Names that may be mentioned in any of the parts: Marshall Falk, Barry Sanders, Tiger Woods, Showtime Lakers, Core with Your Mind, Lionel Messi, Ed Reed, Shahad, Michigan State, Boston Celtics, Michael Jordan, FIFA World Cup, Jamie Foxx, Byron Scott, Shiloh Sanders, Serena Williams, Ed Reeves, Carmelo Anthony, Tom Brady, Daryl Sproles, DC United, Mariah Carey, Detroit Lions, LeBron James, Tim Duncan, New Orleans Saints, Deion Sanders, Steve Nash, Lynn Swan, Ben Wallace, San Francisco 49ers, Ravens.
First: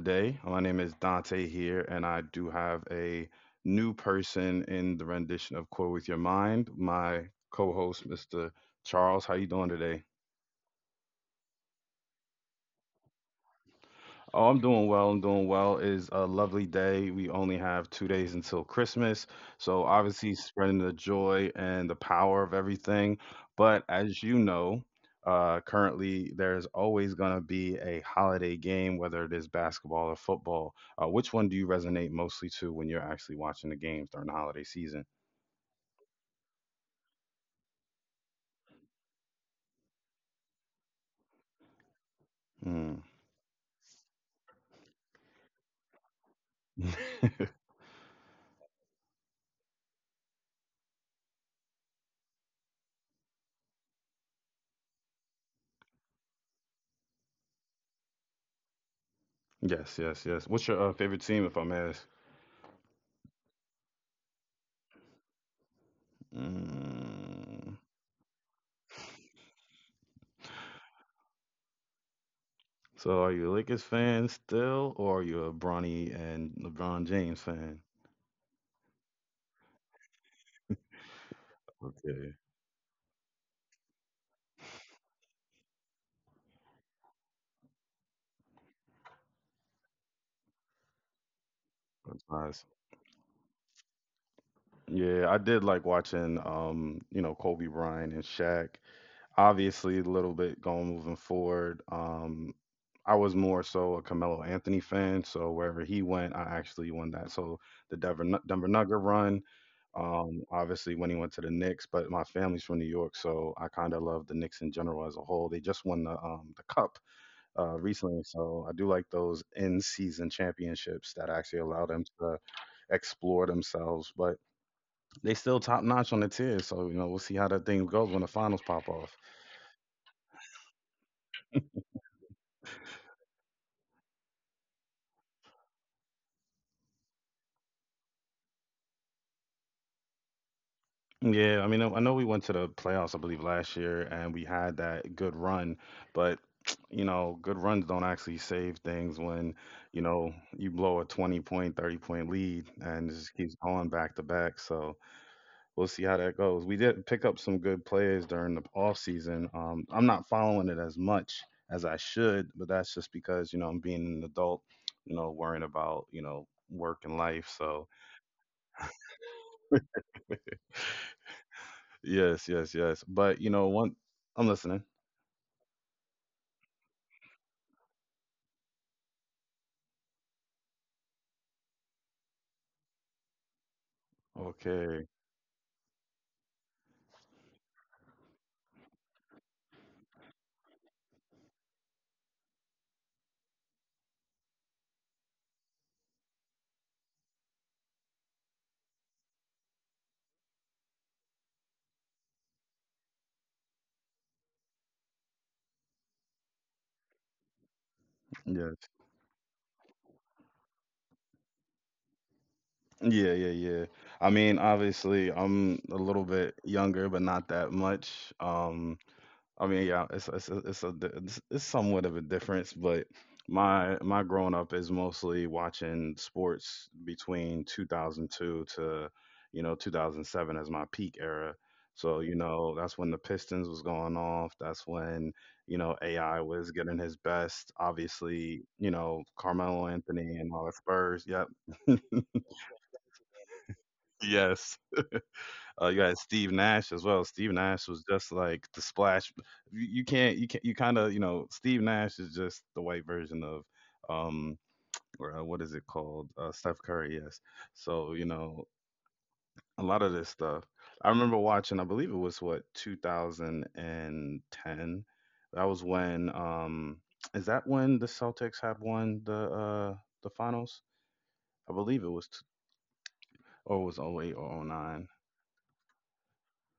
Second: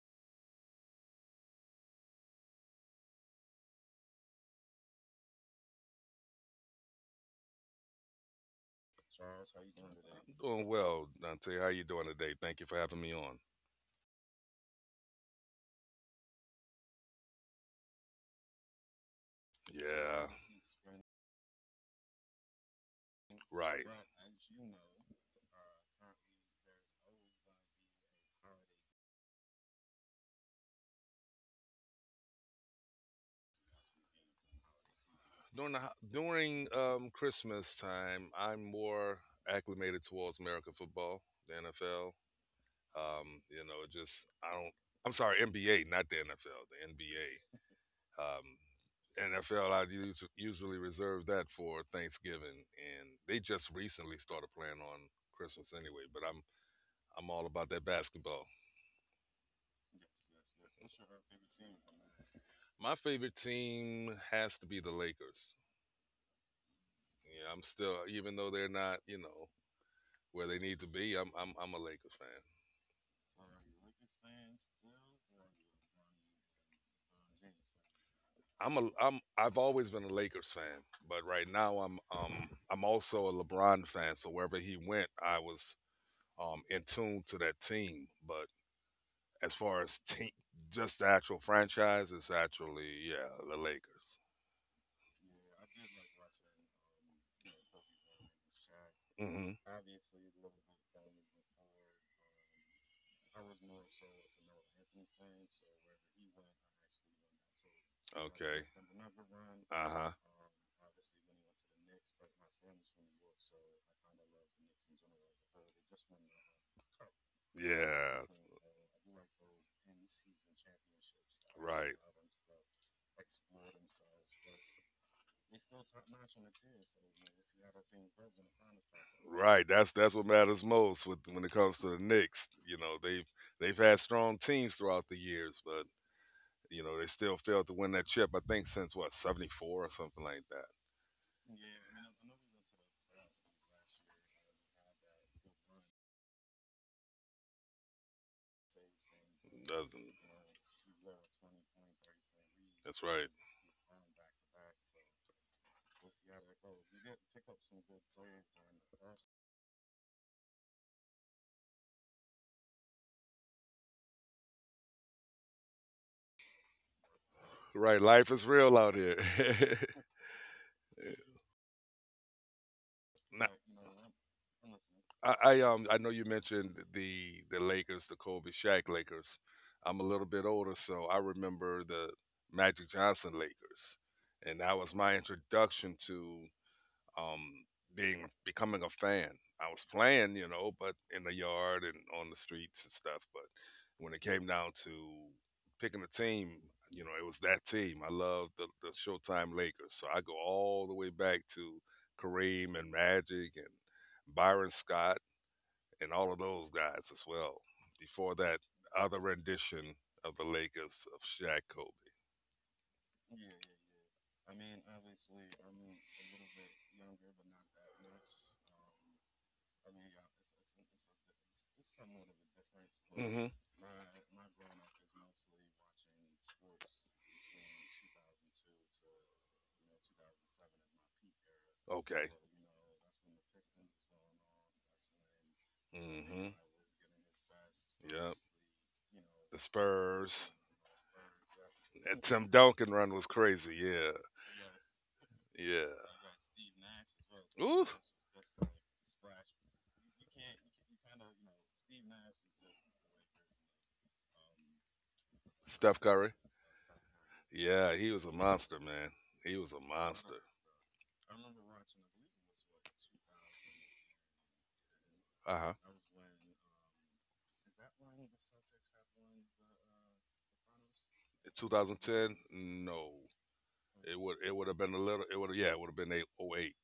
today. My name is Dante here, and I do have a new person in the rendition of Core with Your Mind, my co-host, Mr. Charles. How you doing today? Doing well, Dante. How you doing today? Thank you for having me on. Oh, I'm doing well. I'm doing well. It's a lovely day. We only have 2 days until Christmas. So, Yeah, obviously, spreading the joy and the power of everything. right. But as you know, currently there's always going to be a holiday game, whether it is basketball or football. Which one do you resonate mostly to when you're actually watching the games during the holiday season? During the, ho- During Christmas time, I'm more acclimated towards American football, the NFL. Mm. You know, it just I don't. I'm sorry, NBA, not the NFL. The NBA. NFL, usually reserve that for Thanksgiving, and they just recently started playing on Christmas anyway. But I'm all about that basketball. Yes, yes, yes. What's your favorite team, if I may ask? My favorite team has to be the Lakers. Yeah, I'm Mm. still, even though they're not, you know, where they need to be. I'm a Lakers fan. So are you a Lakers fan still, or are you a Bronny and LeBron James fan? I've always been a Lakers fan, but right now Okay, I'm also a LeBron fan. So wherever he went, I was, in tune to that team. But as far as team, just the actual franchise, that's it's nice. actually, yeah, the Lakers. Yeah, I did like watching, Kobe Bryant and Shaq. Hmm Obviously, a little bit going moving forward. I was more so a Carmelo Anthony fan, so wherever he went, I actually won that. So the Okay. Denver Nugget run, Uh huh. Obviously when he went to the Knicks, but my family's from New York, so I kind of love the Knicks in general as a whole. They just won the cup Yeah. recently. So I do like those in season championships that actually allow Right. them to explore themselves, but they still top notch on the tier. So, you know, we'll see how that thing goes when the finals pop off. Right. That's what matters most with when it comes to the Knicks. You know, they've had strong teams throughout the years, but you know, they still failed to win that chip, I think since what, '74 or something like that. Yeah, I mean, I know we went to the playoffs, I believe, last year, and we had that good run, but. You know, good runs don't actually save things when, you Doesn't know, you blow a 20 point, 30 point lead That's and it right. just keeps going back to back. So, we'll see how that goes. We did pick up some good players during the off season. I'm not following it as much as I should, but that's just because I'm being an adult, worrying about work and life. So Right. Life is real out here. breaks. yes, yes, yes. But you Nah, know, one, I'm listening. I know you mentioned the Lakers, the Kobe Shaq Lakers. I'm a little bit older, so I remember the Magic Johnson Lakers, and that was Okay. my introduction to um being becoming a fan. I was playing, you know, but in the yard and on the streets and stuff. But when it came down to picking a team, you know, it was that team. I loved the Showtime Lakers, so I go all the way back to Kareem and Magic and Byron Scott and all of those guys as well. Before that Yes. other rendition of the Lakers of Shaq Kobe. Yeah, yeah, yeah. I mean, obviously, I'm a little bit younger, but not that much. Um, I I mean, yeah, mean, it's it's a- yeah, it's it's, a di- it's, it's, it's, it's it's, it's somewhat of a somewhat of a difference, but difference. my growing up is mostly watching sports between 2002 to 2007 as my peak era. Mm-hmm. So Okay. That's when the Pistons was going off. That's when AI Mm-hmm. was getting his best. Yep. Obviously, The Carmelo Anthony Spurs. and all the Spurs. Yep. That Tim Duncan run was crazy. Yeah. Yes. Uh, Yeah. you had Steve Steve Nash as Nash as well. Steve well. Ooh. Nash was just like the splash. You can't, you can't, you kind of, you know, Steve Nash is just the white version of, um, or what is it Steph called? Curry. Steph Curry, yes. Yeah, he So, was a monster, man. He was a a lot of this monster. stuff. I remember watching, I believe it was what, 2010. Uh That was huh. when, is that when the Celtics had won the finals? In I believe it was, 2010, no, or it was it oh would 08 it or would oh have been a 09. little. It would have, yeah, it would have been eight oh eight,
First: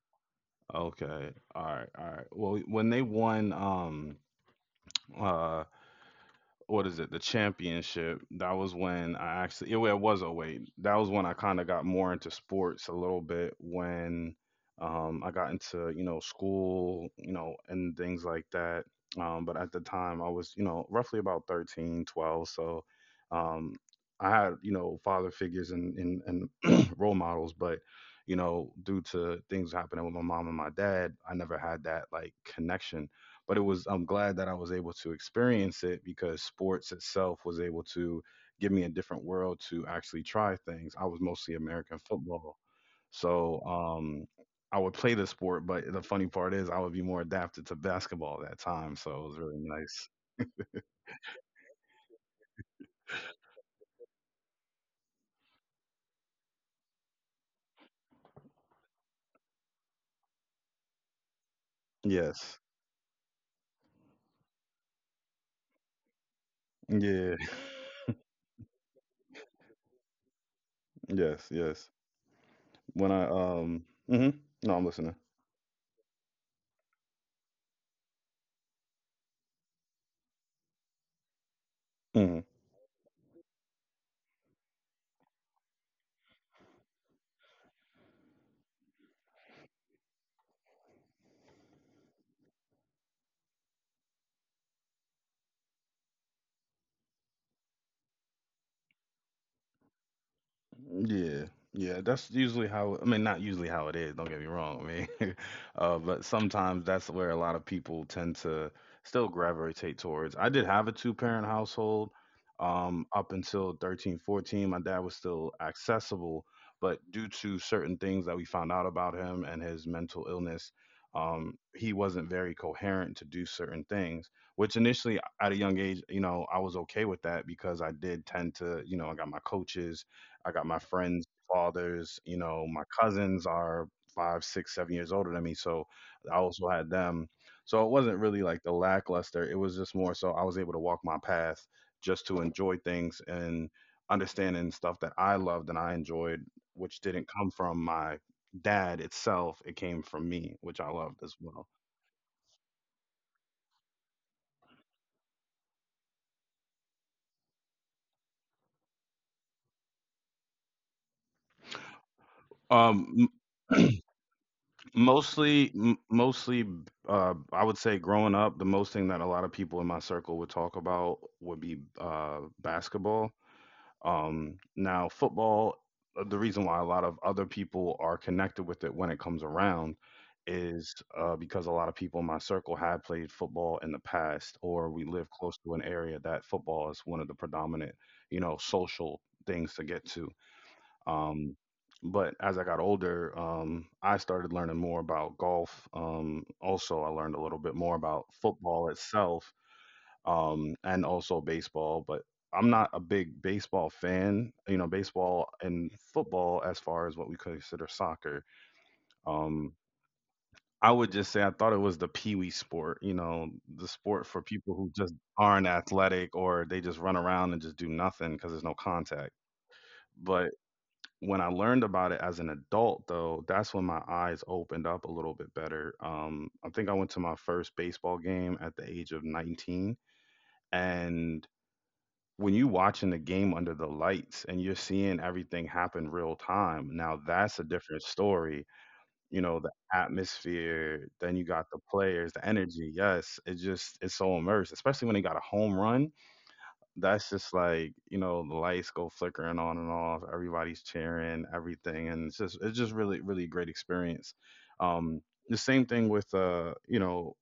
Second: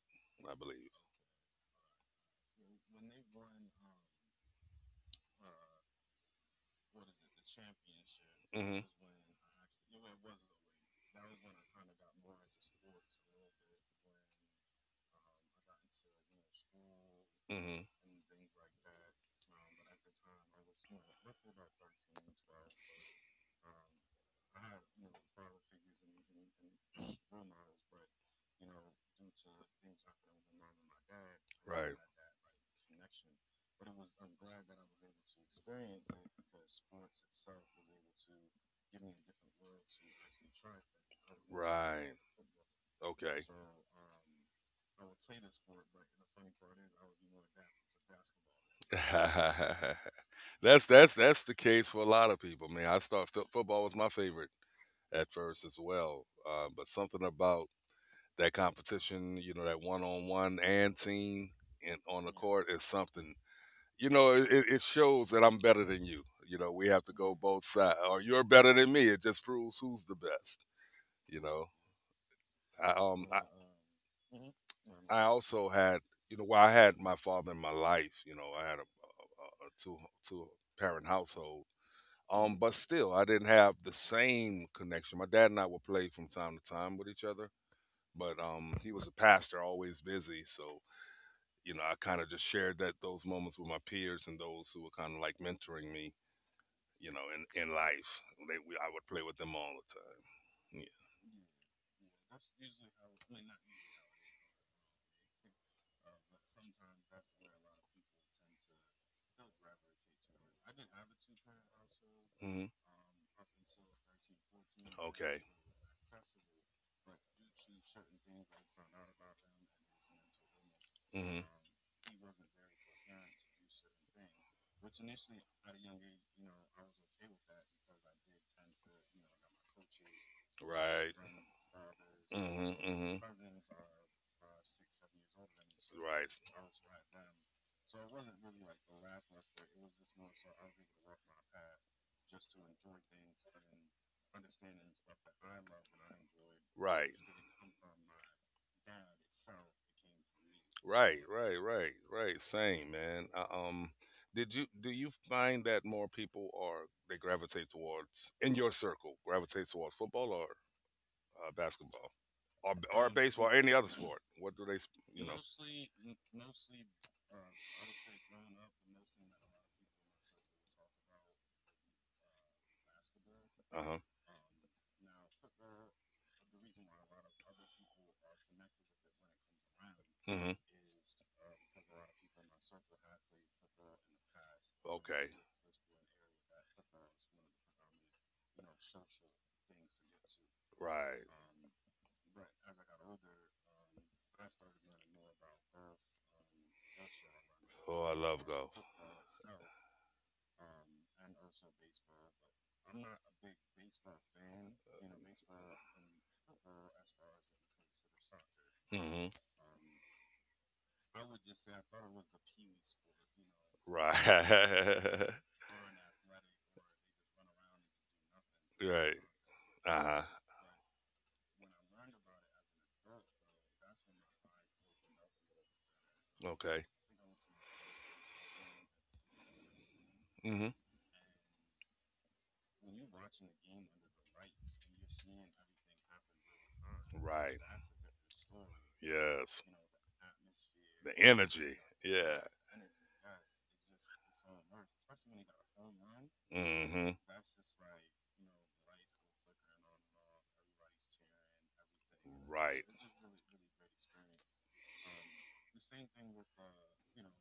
I believe. Okay. All right. All right. Well, when they won uh what is it, the championship, that was Hmm when I actually, it was oh 08 that was when I kind of got more into sports a little bit when I got into school hmm and things like that. But at the time I was roughly about 13, 12. So, um, I had father figures and role models, but due to things happening with my mom and my dad I never had Right. that like connection. But it was, I'm glad that I was able to experience it because sports itself was able to give me a different world to actually try things. I was mostly American Right. football. Okay. So I would play the sport, but the funny part is I would be more adapted to basketball at that time, so it was really nice. That's that's the case for a lot of people, man. I thought football was my favorite at first as well, but something about that competition, you know, that one on one and team and on the Yes. court is something. You know, it shows that I'm better than you. You know, we have to Yeah. go both sides, or you're better than me. It just proves who's the best. You Yes, know, yes. I, When I um, I, Mhm. No, I'm listening. I also had, you know, well, I had my father in my life. You know, I had a two parent household. Mm-hmm. But still, I didn't have the same connection. My dad and I would play from time to time with each other, but he was a pastor, always busy. So you know, I kind of just shared that those moments with my peers and those who were kind of like mentoring me, you know, in life. I would play with them all the time. Yeah, yeah, that's usually how, I mean, not usually how it is, don't get me wrong. I mean, but sometimes that's where a lot of people tend to still gravitate towards. I did have a two-parent household Yeah. hmm up until 13, 14. My dad was Okay. still accessible, but due to certain things that we found out about him and his mental illness, hmm he wasn't very coherent to do certain things, which initially at a young age, you know, I was okay with that because I did tend to, you know, I got my coaches. I got my Right. friends' fathers, hmm my hmm cousins are 5, 6, 7 years older than me. So Right. I also had them. So it wasn't really like the lackluster. It was just more so I was able to walk my path just to enjoy things and understanding stuff that I loved and I enjoyed, which Right. didn't come from my dad itself. It came from me, which I Right, loved as right, well. right, right. Same, man. Did you do you find that more people are they gravitate towards in your circle gravitate towards football or basketball or Um, baseball or any other sport? What do they, s- you know? mostly, I would say growing up, the most thing that a lot of people in my circle would talk about would be basketball. Uh huh. Now, football, the reason why a lot of other people are connected with it when it comes around Mm-hmm. is because a lot of people in my circle had played football in the past, or we Okay. live close to an area that football is one of the predominant, you know, social things to get to. Right. Um, but as I got older, I started learning more about golf. Also, I learned a little bit more Oh, I about love golf. football Football. So itself and also baseball. But I'm not a I'm not a big big baseball baseball fan. fan. You know, You know, baseball and football, as far as what we consider soccer. Um, I would just say I thought it was the pee-wee sport, the Baseball. sport for Fan. people who just Mm-hmm. Right. aren't athletic or they just run around and just do nothing because there's no Right. contact. Uh-huh. But when I learned about it as an adult, though, that's when my eyes opened up a little bit better. I Okay. think I went to my first baseball game at the age of 19. hmm And when you watching the game under the lights and you're seeing everything happen real time, now Right. that's a different story. You know, Yes. the atmosphere, The then you got energy. the players, Yeah. the energy. Yes, it just, it's so immersed, especially when they got a home run hmm that's just like the lights go flickering on and off, everybody's cheering everything, and it's just it's Right. just really really great experience. um the same thing with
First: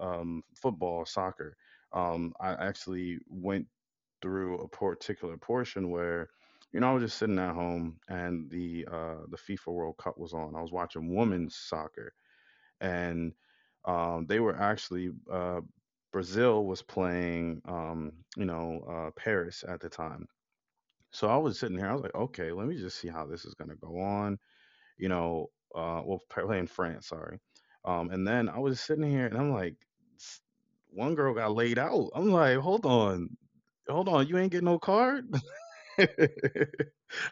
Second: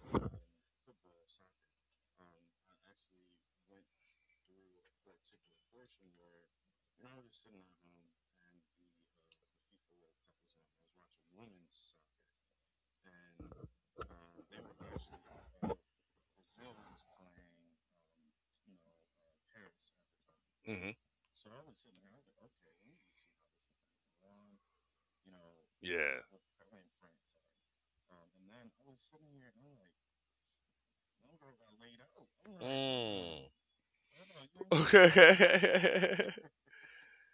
football, soccer. I actually went through a particular portion where I was just sitting at home, and the FIFA World Cup was on. I was watching women's soccer, and they were actually Brazil was playing, Paris at the time. hmm So I was sitting here. I was like, okay, let me just see how this is going to go on. You know, Yeah. well, playing France, sorry. And then I was sitting here, and I'm like, s- one girl got laid out. I'm like, hold on, Mm. hold on, you ain't get no card. Okay.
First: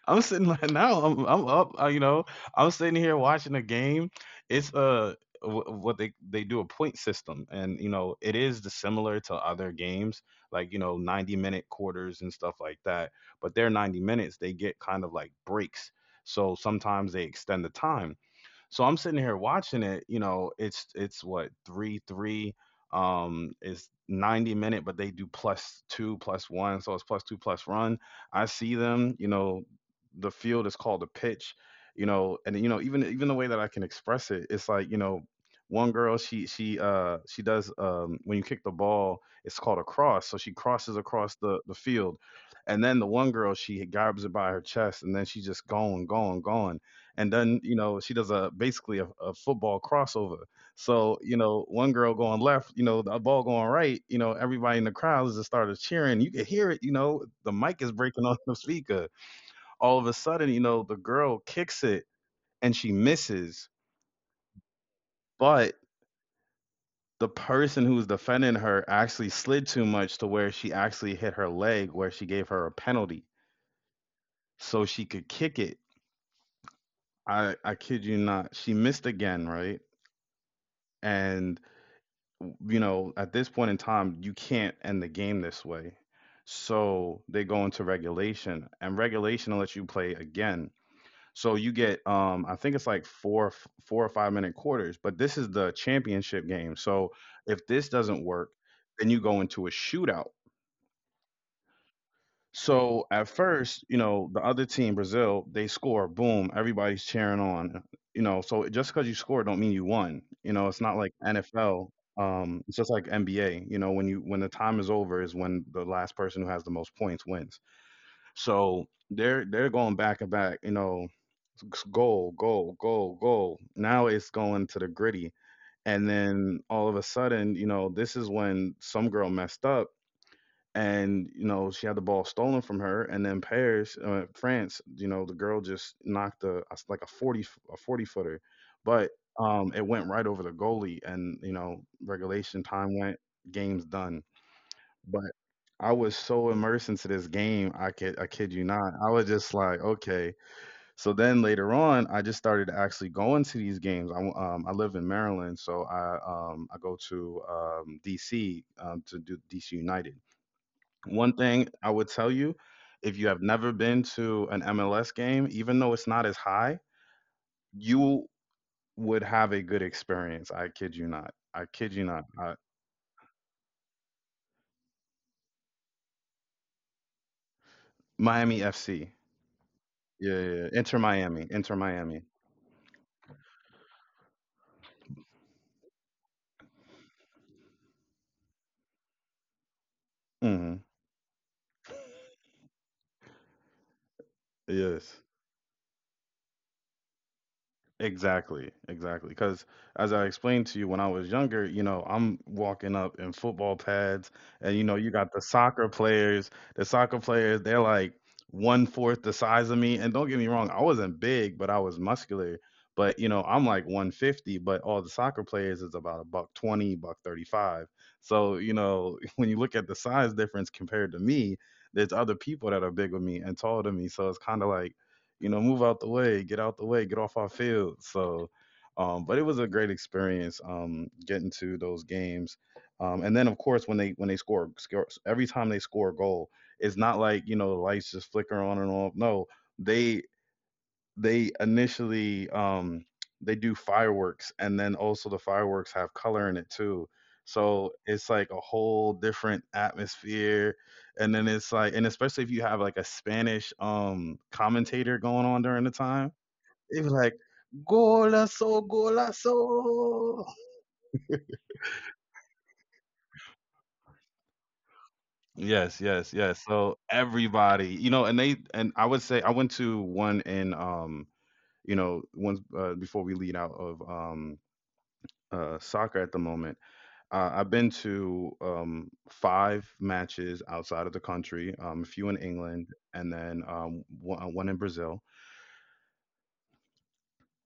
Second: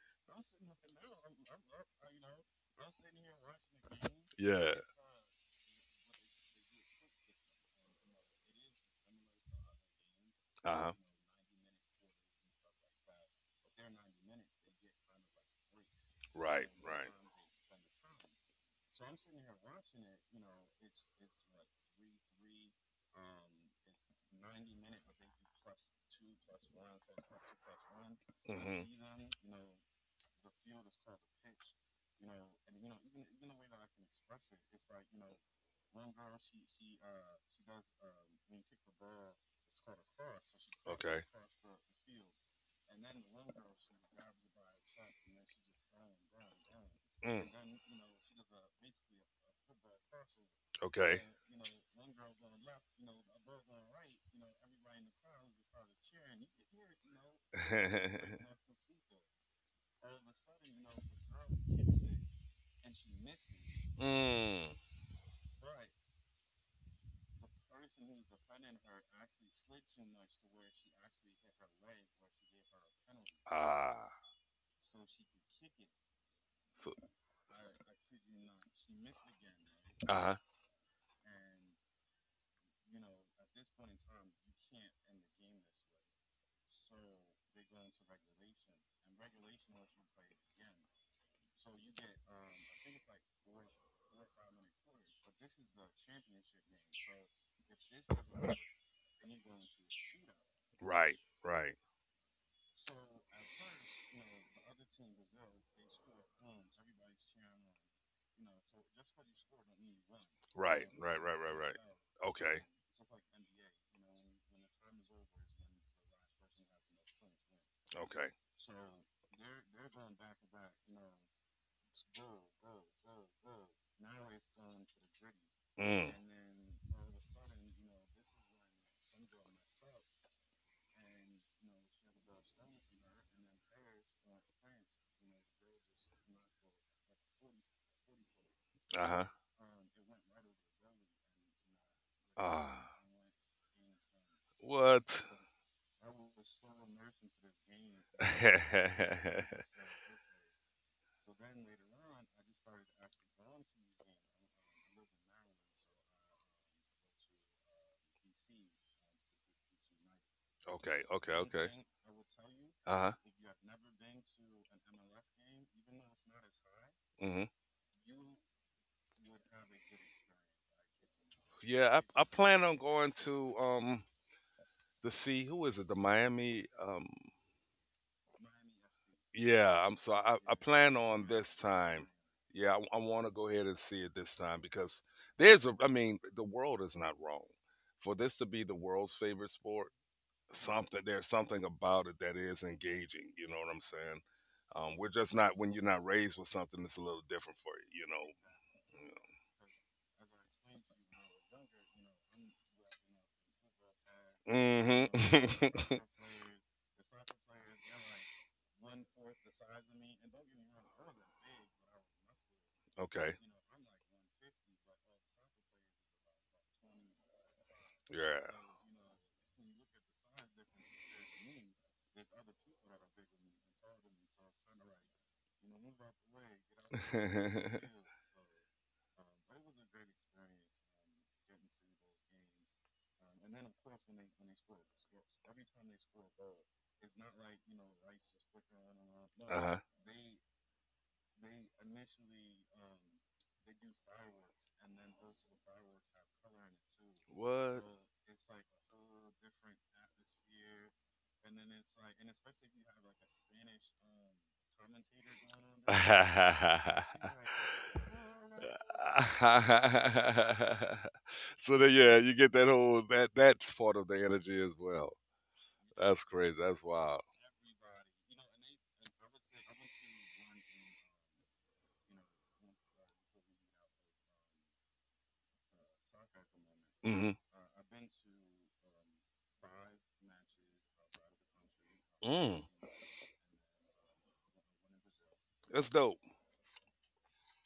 I'm sitting like now I'm up. I'm sitting here watching a game. It's yeah. What they do a point system, and it is the similar to other games, like Uh-huh. 90-minute quarters and stuff like that, but their 90 minutes they get kind of like breaks, so Right. Right. sometimes they extend the time. So I'm sitting here watching it. You know, it's what three three is 90 minute, but they do plus two plus one, so it's plus two plus run. I see them. You hmm know, the field is called a pitch. You know, and even the way that I can express it, it's like. One girl, she does when you kick the ball, it's called a cross. So she crosses Okay. across the field, and then the one girl, she grabs it by her chest, and then she's just going, going, going. And Mm. then she does a basically a football crossover. So Okay. One girl going left, the ball going right, everybody in the crowd just started cheering. You could hear it, the mic is breaking on the speaker. All of a sudden, you know the girl kicks it and she misses, Mm. but the person who's defending her actually slid too much to where she actually hit her leg, where she gave her a penalty, Ah. so she could kick it. So, I kid you not, she missed again, right? uh huh. And you know, at this point in time, you can't end the game this way. So they go into regulation, and regulation lets you play again. So you get, I think it's like 4 or 5 minute quarters, but this is the championship game. So if this doesn't work, then you go into a shootout. Right. Right. So at first, you know, the other team, Brazil, they score, boom, everybody's cheering on. You know, so just because you score don't mean you won. You know, it's Right. not like Right. Right. Right. Right. NFL. Okay. It's just like NBA. You know, when you when the time is over is when the last person who has the most points wins. Okay. So they're going back and back. You know, goal, goal, goal, goal. Now it's going to the gritty, and Mm. then all of a sudden, you know, this is when some girl messed up and you know she had the ball stolen from her, and then Paris, France, you know the girl just knocked a like a 40 a 40 footer. Uh But huh. It went right over the goalie, and you know regulation time Ah. went, game's done. But What? I was so immersed into this game, I kid you not, I was okay. just like, okay. So then later on I just started actually going to these games. I live in Maryland, so I go to DC to do DC United. Okay. One thing Okay. I would tell you, Uh if you have never been to an MLS game, even though it's not as high, huh. you would have a good experience. I kid you not. I kid you Yeah, not. I I, plan on going to the sea. Who is it? The Miami. Miami FC. Yeah, Yeah, yeah, I yeah. Inter plan on Miami. this Inter time. Miami. Yeah, I want to go ahead and see it this time because there's a. I mean, the world is not wrong. For this to be the world's favorite sport, Hmm. something there's something about it that is engaging. You know what I'm saying? We're Yes. just not when you're not raised with something that's a little different for you. You know. Exactly, exactly. Because as I explained to you when I was younger, you know, I'm walking up in football pads, and you know, you got the soccer Mm-hmm. players. The soccer players, they're like one fourth the size of me. And don't get me wrong, I wasn't big, but I was muscular. But you okay. know, I'm like 150, but all the soccer players is about a buck 20, buck 35. Yeah. So you know, when you look at the size difference compared to me, there's other people that are bigger than me and taller than me. So it's kind of like, you know, move out the way, get out the way, get off our uh field. But it was a great experience getting to those games. And then, of course, when they score, score, every time they score a goal, it's not like, you know, the lights just flicker on and off. No, huh. they they initially they do fireworks, and then also the fireworks have color in it too, What? so it's like a whole different atmosphere. And then it's like, and especially if you have like a Spanish commentator going on during the time, it was like, golazo, golazo. so then, yeah, you get that whole that's part of the energy as well. Yes, That's yes, crazy. yes. That's So wild. everybody, you know, and they, and I would say I went to one in you know once, before we lead out of soccer at the moment. Hmm I've been to five matches outside of the country, a few in Mm. England, and then one, one in Brazil. That's dope.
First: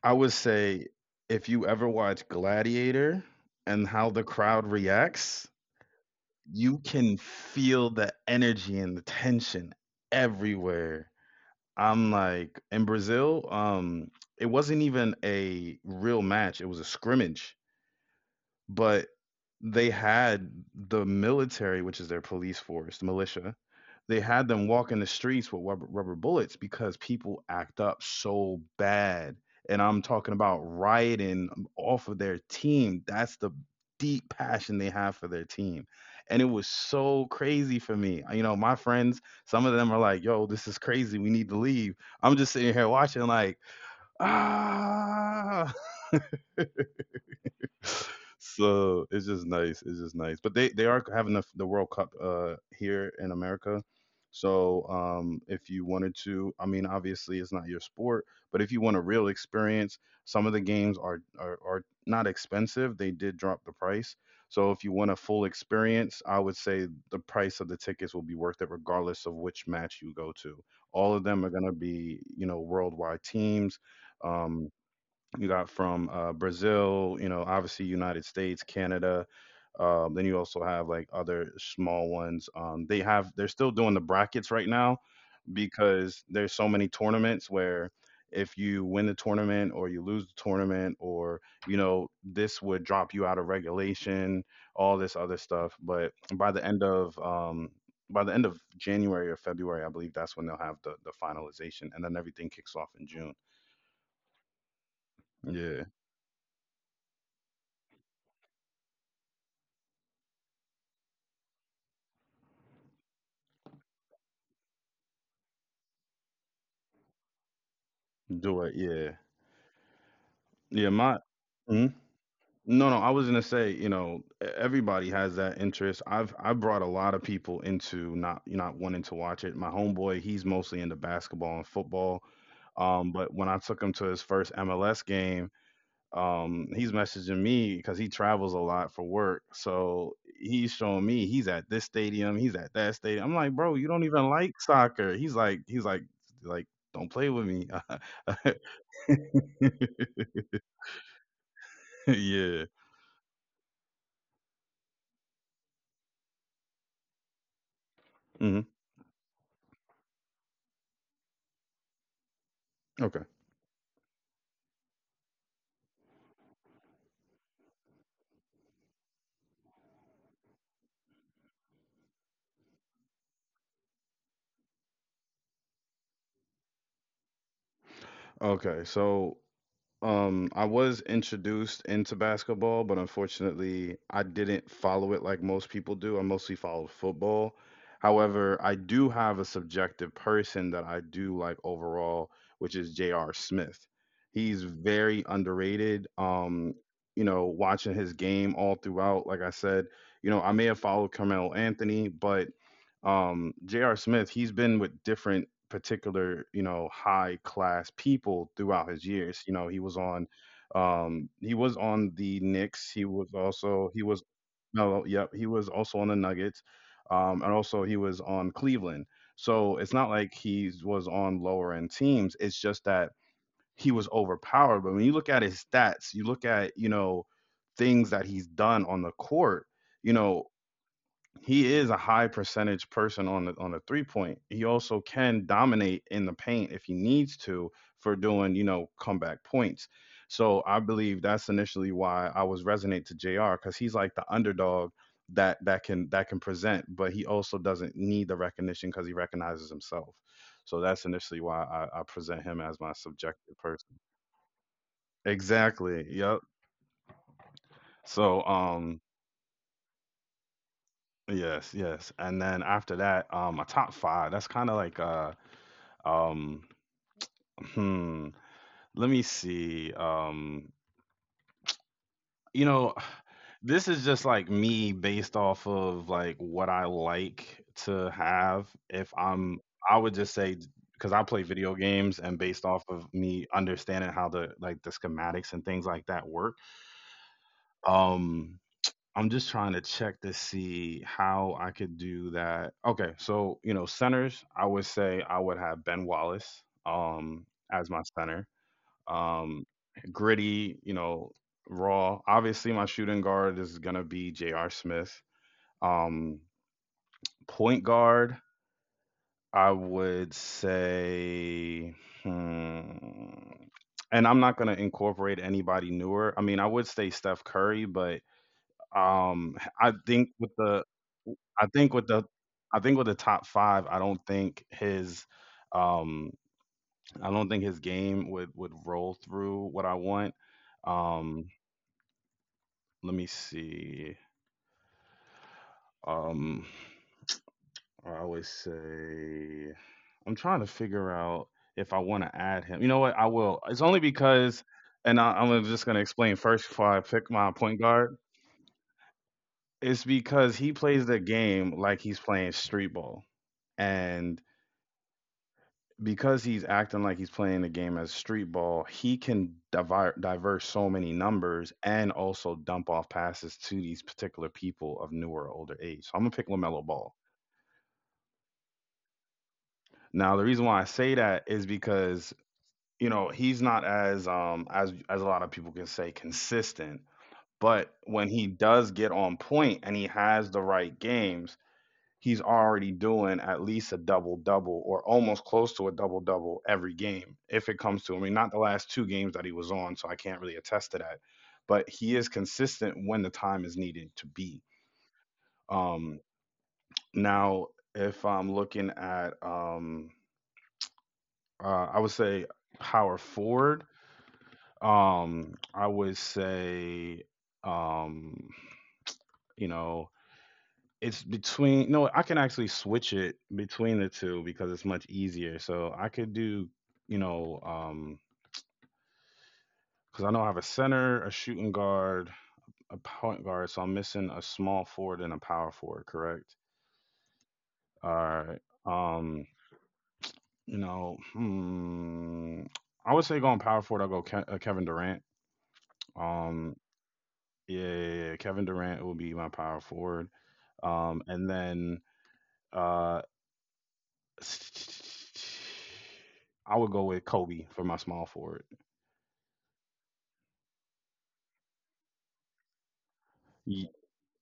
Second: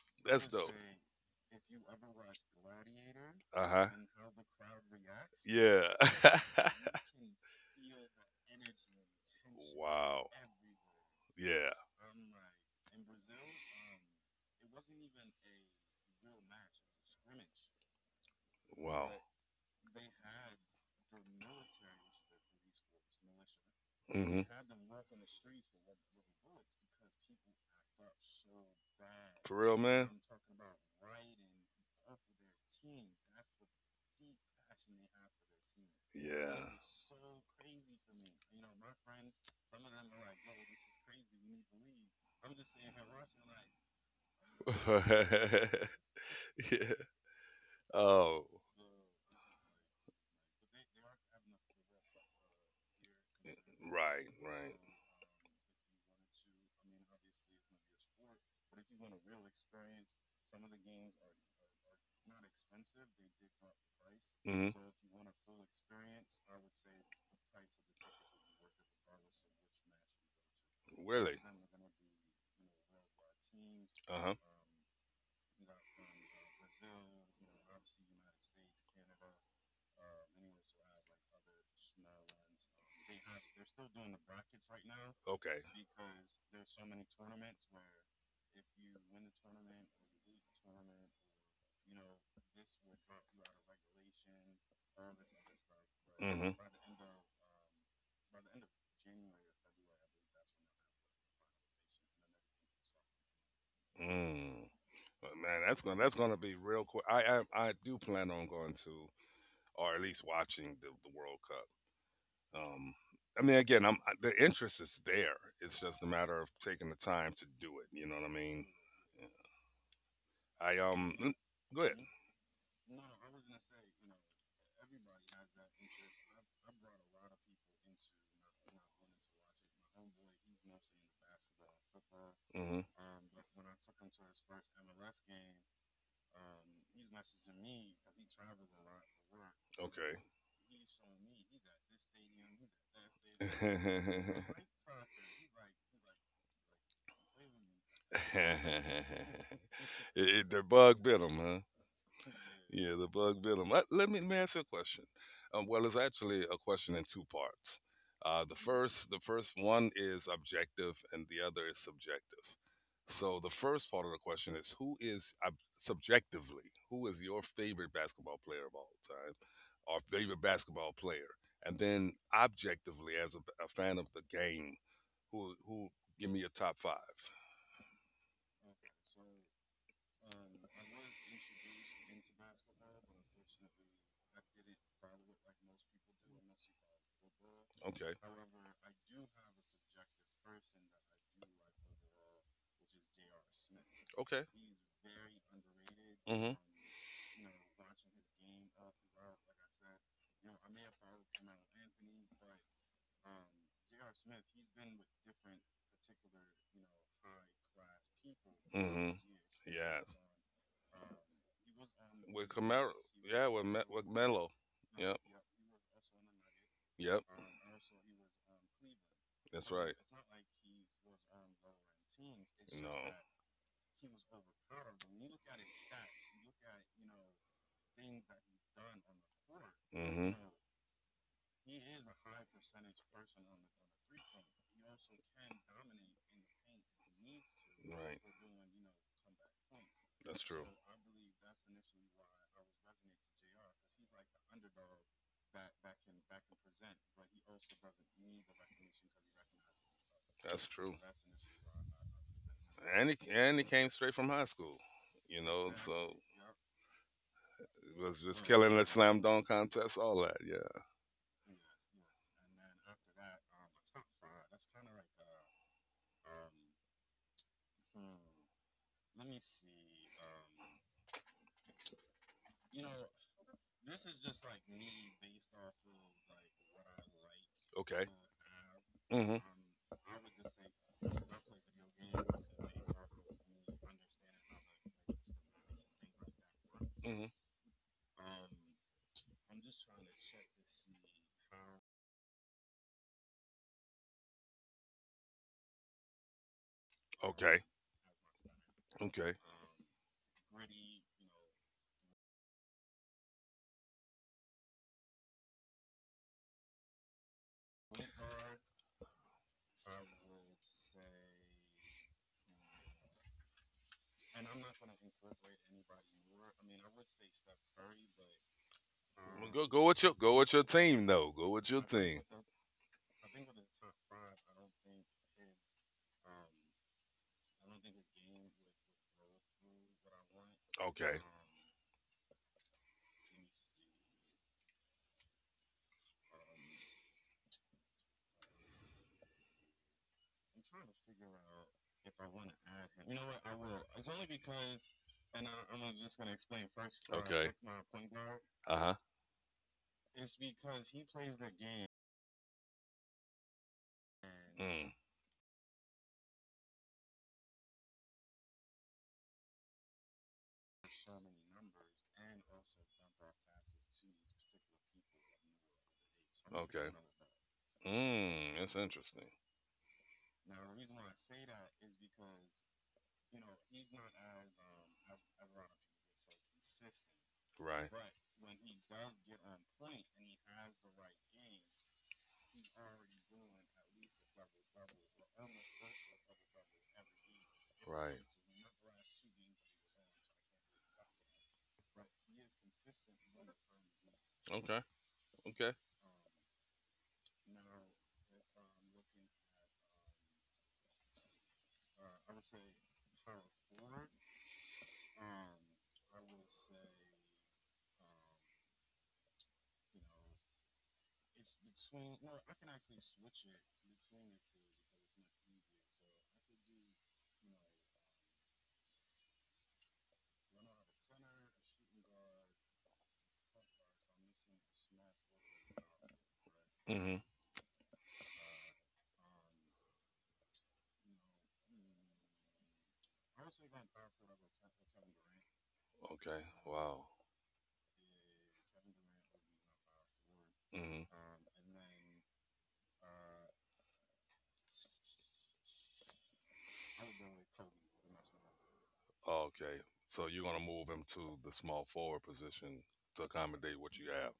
I would That's dope. say if you ever watch Gladiator Uh and huh. how the crowd reacts, Yeah. you can feel the energy and the tension wow. everywhere. Yeah. I'm like, in Brazil, it wasn't even a real match; it was a scrimmage. But they had the military, which is their police force, the militia. They but had them walk in the streets with rubber bullets because people act up so bad. For real, And I'm talking about rioting off of their team. That's the deep passion they have for their team. It And it was yeah. so crazy for me. You know, my friends, some of them are like, yo, this is crazy. We need to leave. I'm just sitting here watching, like, ah. You know, yeah. Oh. So it's just nice. It's just nice. But they are having the World Cup here in America. So if you wanted to, I mean, obviously it's not your sport, but if you want a real experience, some of the games are not expensive. They did drop the price. So if Mm-hmm. you want a full experience, I would say the price of the tickets will be worth it regardless of which match you go to. All of them are going to be, you know, worldwide teams. Uh Um, you got from Brazil, you know, obviously United States, Canada. Then you also have like other small ones. They have, they're still doing the brackets right now, Okay. because there's so many tournaments where if you win the tournament or you lose the tournament, or you know this would drop you out of regulation, all this other stuff. But by hmm the end of by the end of January or February, I believe that's when they'll have the finalization, and then everything kicks off in June. Mm. But man, Yeah, that's gonna be real quick. I do plan on going to or at least watching the World Cup. Um, I mean, again, the interest is there. It's just a matter of taking the time to do it. You know what I do mean? it. Yeah. Yeah. I Yeah, my mm, go mhm. ahead. No, no, I was gonna say, you know, everybody has that interest. I've brought a lot of people into not wanting to watch it. My homeboy, he's mostly into basketball and football. Hmm hmm But when I took him to his first MLS game, he's messaging me because he travels a lot for work. So Okay. he's showing me, he's at this stadium, he's at that stadium. I'm like, it's a bro, you don't even like great soccer. Like, don't play with me. it, it- the bug bit him, huh? Yeah. Yeah, the bug bit him. Let me ask you a question. Well, it's actually a question in two parts. Mm-hmm. The first one is objective, and the other is subjective. Okay. So the first part of the question is, subjectively, who is your favorite basketball player of all time, or favorite basketball player? And then objectively, as a fan of the game, who give me your top five? Okay. So, I was introduced into basketball, but unfortunately, I didn't follow it like most people do. I mostly followed football. Okay, However, I do have a subjective person that I do like overall, which is J.R. Smith. okay. He's very underrated. Mm-hmm. You know, watching his game all throughout, like I said, you know, I may have followed Carmelo Anthony, but J.R. Smith, he's been with different particular, you know, high class people throughout his Mm-hmm. years. You know, Yes. He was on the With Knicks. Camaro. He was Yeah, with also he with was Melo. No, Yep. yep, he was also on the Nuggets. Yep. And also he was on Cleveland. That's So it's right. not like he was on lower end teams. It's just that No. he was overpowered. But when you look at his stats, you look at, you know, things that he's done on the court, you Mm-hmm. know, he is a high percentage person on the 3 point. He also can dominate in the paint if he needs to, for Right. doing, you know, comeback points. That's So true. I believe that's initially why I was resonate to JR, because he's like the underdog that that can, present, but he also doesn't need the recognition because he recognizes himself. That's So true. that's initially why I present him as my subjective And he came person. straight from high school. You know, Exactly. so Yep. it was So just killing the slam dunk contest, all that. Yeah. yes, yes, and then after that, a top five. That's kind of like Um, hmm. Let me see. You know, this is just like me based off of like what I like Okay. to have. If hmm I'm, I would just say, because I play video games, and based off of me understanding how the, like the schematics and things like that, work. hmm Um, I'm just trying to check to see how I could do that. Okay, so you know, centers, I would say I would have Ben Wallace Okay. as my center. Okay. um, Gritty, you know, raw. Obviously, my shooting guard is going to be J.R. Smith. Um, Point guard, I would say, hmm, and I'm not going to incorporate anybody newer. I mean, I would say Steph Curry, but Well, Go I think go with with your the, team though. Go I with your think with the, team. I think with the top five, I don't think um, I don't think his game would roll through what I want. Okay. Um, Let me see. Um, I always say, I'm trying to figure out if I want to add him. You know what? I will. It's only because, and I'm just gonna explain first before I pick my Okay. point guard. Uh huh. It's because he plays the game like he's playing street ball, and Mm. because he's acting like he's playing the game as street ball, he can divert so many numbers and also dump off passes to these particular people of newer, older age. So I'm gonna pick Lamelo Okay. Ball. Mm. That's interesting. Now, the reason why I say that is because he's not as a lot of people can say consistent, but Right. when he does get on point and he has the right games, he's already doing at least a double double or almost close to a double double every game if it comes to. I Right. mean, not the last two games that he was on, so I can't really attest to that, but he is consistent when the time is needed to be. Okay. Okay. Um, now, if I'm looking at I would say power forward. I would say, um, you know, it's between. No, I can actually switch it between the two because it's much easier. So I could do, you know, um, because I know I have a center, a shooting guard, a point guard. So I'm missing a small forward and a power forward. Correct. hmm All right. Um, you know, hmm, I would say going power forward. I'll go Kevin Durant. Okay. Um, Wow. Yeah, yeah, yeah. Kevin Durant will be my power forward. Hmm And then uh, I would go with Kobe for my small forward. Okay. So you're gonna move him to the small forward position to accommodate Y- what you have.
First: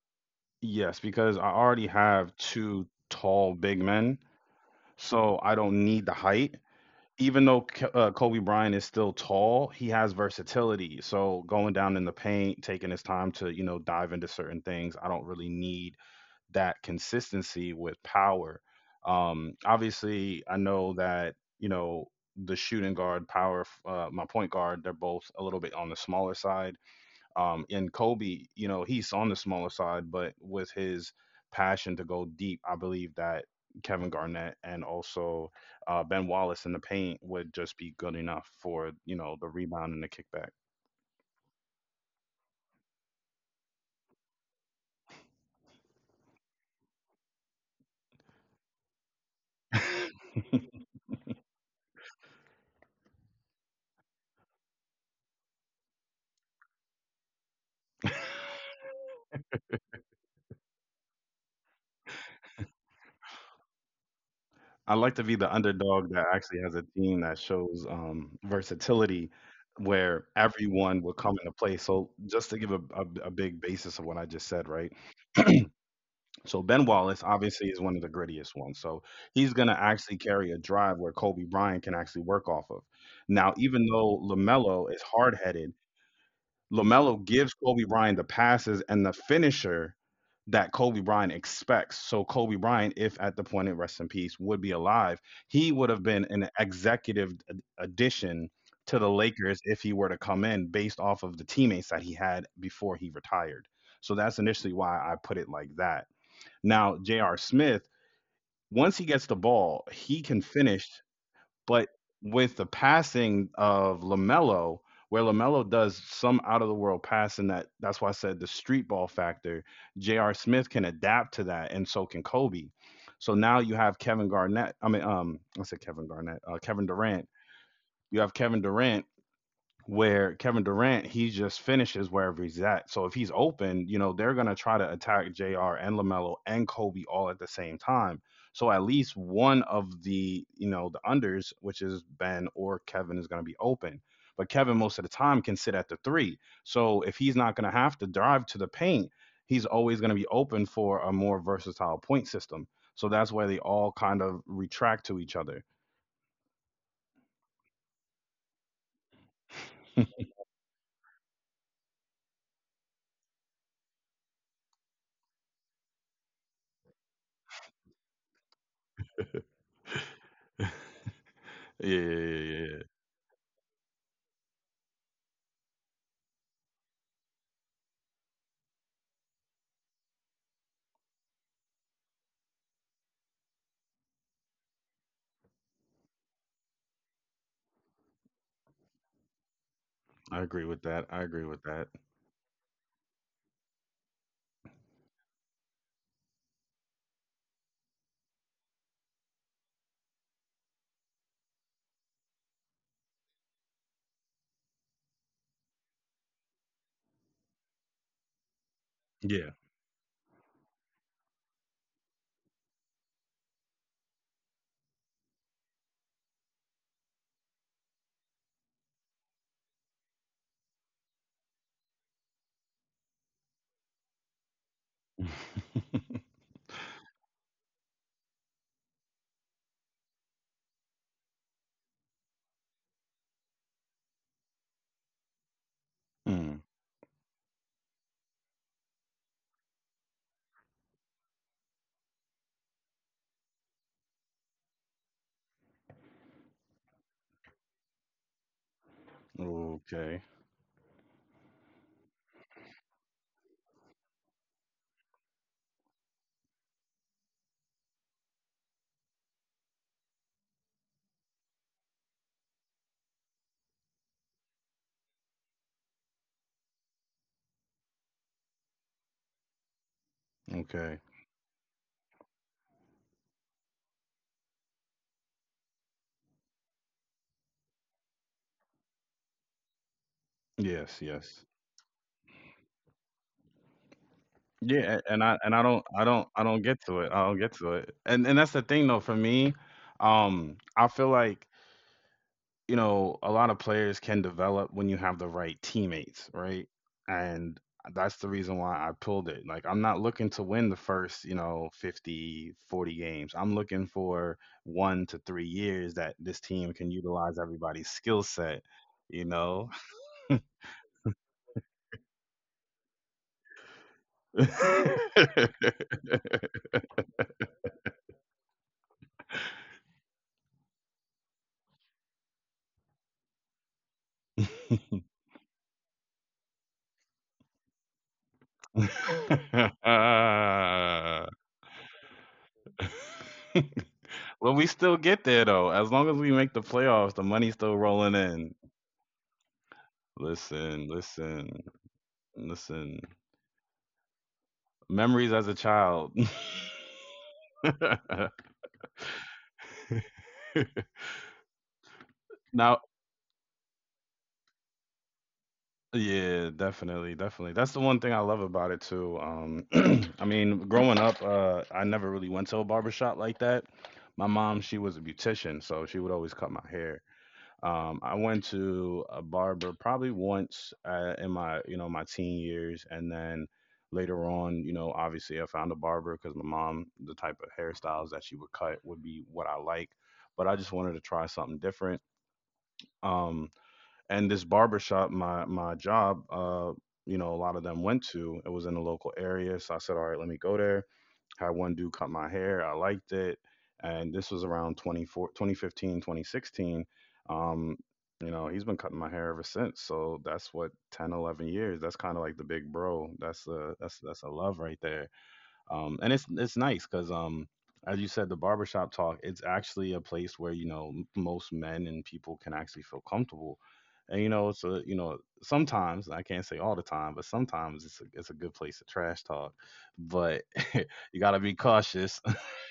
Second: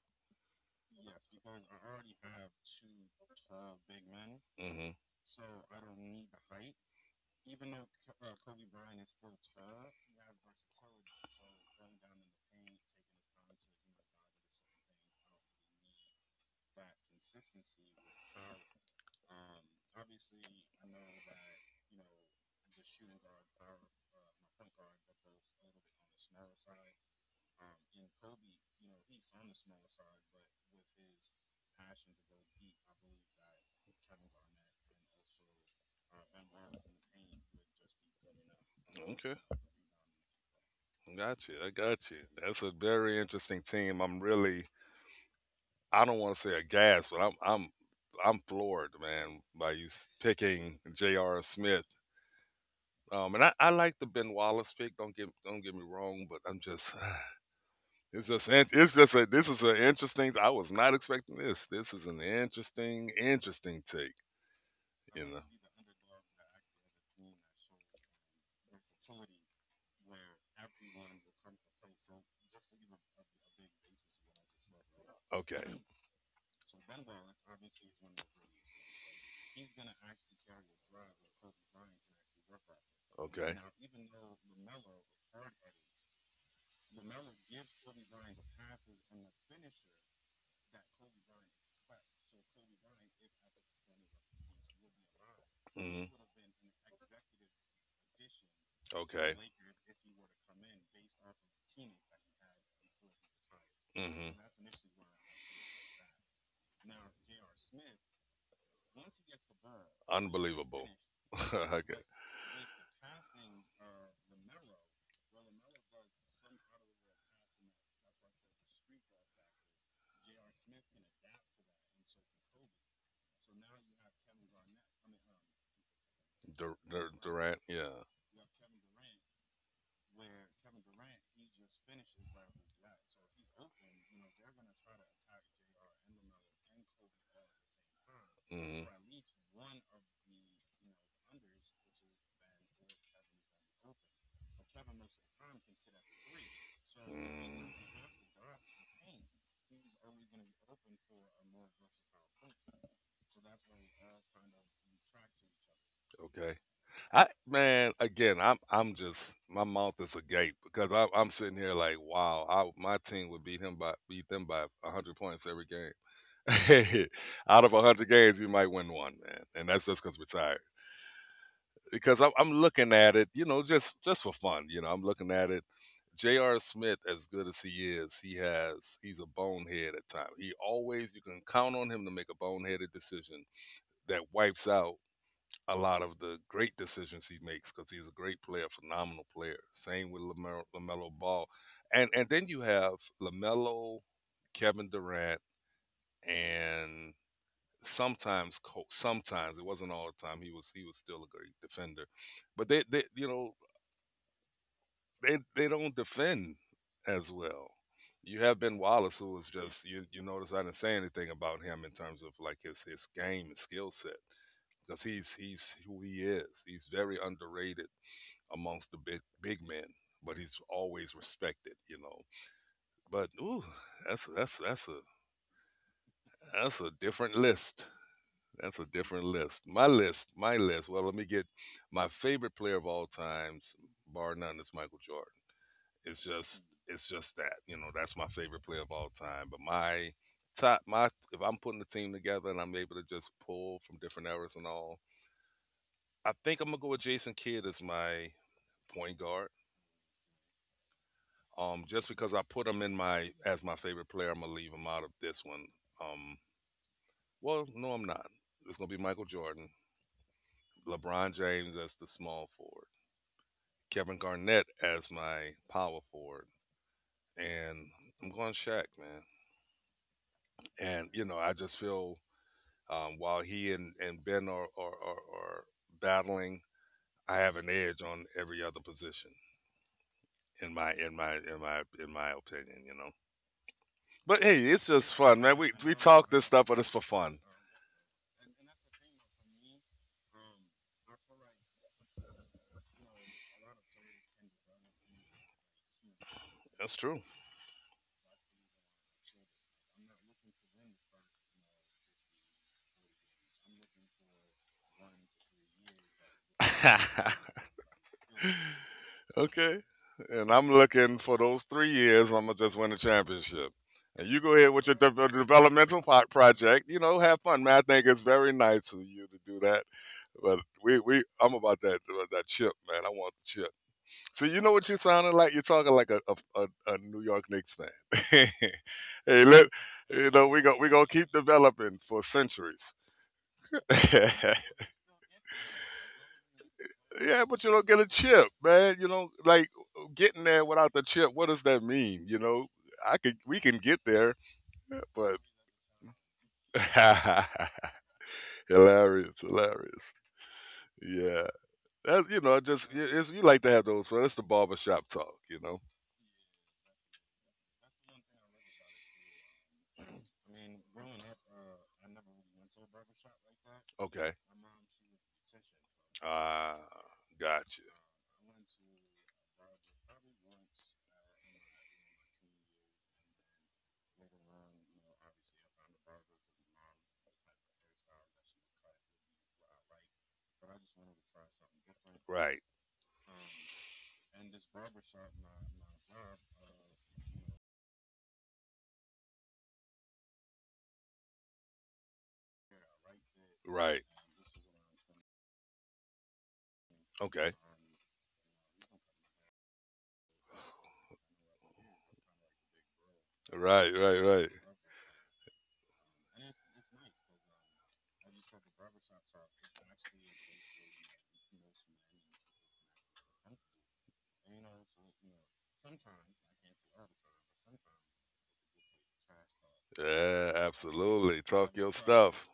yes, because I already have two tall big men, Hmm so I don't need the height. Even though Kobe Bryant is still tall, he has versatility. So going down in the paint, taking his time to dive into certain things, I don't really need that consistency with power. Obviously, I know that the shooting guard, power, my point guard, they're both a little bit on the smaller side. And Kobe, you know, he's on the smaller side, but with his passion to go deep, I believe that Kevin Garnett and also Ben Wallace in the paint would just be good enough for Okay. The rebound and the kickback. Got you. I got you. That's a very interesting team. I'm really. I don't want to say aghast, but I'm. I'm. I'm floored, man, by you picking J.R. Smith. And I like the Ben Wallace pick. Don't get me wrong, but I'm just It's just in- it's just a this is an interesting. I was not expecting this. This is an interesting take. I like to You be know. the underdog that actually has a team that shows versatility where everyone will come into play. So, just to give a big basis of what I just said, right? Okay. So, Ben Wallace obviously is one of the grittiest ones. So, he's going to actually carry a drive where Kobe Bryant can actually work off of. Now, Okay. even though LaMelo is hard headed, LaMelo gives Kobe Bryant the passes and the finisher that Kobe Bryant expects. So Kobe Bryant, if at the point of rest in peace, would be alive, he would have hmm been an executive addition to the Okay. Lakers if he were to come in based off of the teammates that he had before he retired. So hmm that's initially why I put it like that. Now, J.R. Smith, once he gets the ball, he can finish, Unbelievable. but okay. with the passing of LaMelo, where LaMelo does some out of the world passing, that's why I said the street ball factor, J.R. Smith can adapt to that and so can Kobe. So now you have Kevin Garnett, I said Kevin Garnett, Kevin Durant. Durant. Yeah. You have Kevin Durant where Kevin Durant, he just finishes wherever he's at. So if he's open, you know, they're going to try to attack JR and LaMelo and Kobe all at the same time. So at hmm least one of the unders, which is Ben or Kevin, is going to be open. But Kevin, most of the time, can sit at the three. So if he's not going to Mm, have to drive to the paint, he's always going to be open for a more versatile point system. So that's why they all kind of retract to each other. okay. I man, again, I'm just my mouth yeah, is agape because I'm sitting here like, wow, I, my team would beat him by beat them by hundred points every game. Out of hundred games, you might win one, man, and that's just because we're yeah, tired. yeah, Because I'm yeah. looking at it, you know, just for fun, you know, I'm looking at it. J.R. Smith, as good as he is, he's a bonehead at times. He always you can count on him to make a boneheaded decision that wipes out a lot of the great decisions he makes because he's a great player, phenomenal player. Same with I agree Lamelo, with that. LaMelo I agree Ball, with that. And then you have Lamelo, Kevin Durant, and sometimes sometimes it wasn't all the time. He was still a great defender, but they you know they don't defend as well. You have Ben Wallace, who Yeah. is just you. You notice I didn't say anything about him in terms of like his game and skill set because he's who he is. He's very underrated amongst the big men, but he's always respected, you know. But ooh, that's that's that's a that's a different list. That's a different list. My list. Well, let me get my favorite player of all times, bar none, is Michael Jordan. Hmm. It's just that you know that's my favorite player of all time. But my top my if I'm putting the team together and I'm able to just pull from different eras and all, I think I'm gonna go with Jason Kidd as my point guard. Okay. Just because I put him in my as my favorite player, I'm gonna leave him out of this one. Um, well, no, I'm not. It's gonna be Michael Jordan, LeBron James as the small forward, Kevin Garnett as my power forward, and I'm going Shaq, man. Okay. And you know, I just feel while he and Ben are battling, I have an edge on every other position in my Yes. in my Yes. in my in my opinion, you know. But hey, it's Yeah. a- just fun, and man. I We don't we I don't talk I this don't stuff, get but it's to for it. I don't fun. get to it. And that's the thing though for me. I feel like a lot of players can develop when you have the right teammates, right? That's true. And that's the reason why I pulled it. Like I'm not looking to win the first, 50, 40 games. I'm looking for 1 to 3 years that this team can utilize everybody's skill set, you know, Okay. And I'm looking for those 3 years. I'm gonna just win a championship. And you go ahead with your developmental project. You know, have fun, man. I think it's very nice of you to do that. But I'm about that chip, man. I want the chip. So you know what you're sounding like? You're talking like a, a New York Knicks fan. Hey, look, you know we gonna keep developing for centuries. well, we still get there though. As long as we make the playoffs, the Yeah, money's but you still don't get a rolling chip, in. man. You don't like getting there Listen, without the chip. listen, What does that mean? You know, listen. I could we can get there, Memories but as a child. hilarious, hilarious. Yeah, that's now, just it's, you like to have those. So that's the barbershop talk, you know. yeah, definitely, definitely. That's the one thing I love about it too. I mean, growing up, I never really went to a barber shop like that. My Okay, mom, she was a beautician, so she would always cut my ah, hair. gotcha. I went to a barber probably once in my you know my teen years, and then later on, you know, obviously I found a barber because my mom, the type of hairstyles that she would cut would be what I like, but I just wanted to try something different. Right, Um, and this barber shop, my job, you know, a lot of them went to. It was in the local area, so I said, all right, let me go there. Had one dude cut my hair. I liked it. right. And this was around 24, 2015, 2016. Okay, Um, you know, he's been cutting my hair ever since. So that's what 10, 11 years. That's kind of like the big bro. That's a right, that's that's right, a right. love right there. And it's nice because as you said, the barbershop talk. It's actually a place where most men and people can actually feel comfortable. And you know, sometimes I can't say all the time, but sometimes it's a good place to trash talk. But Yeah, you got to be absolutely. Talk your cautious. stuff.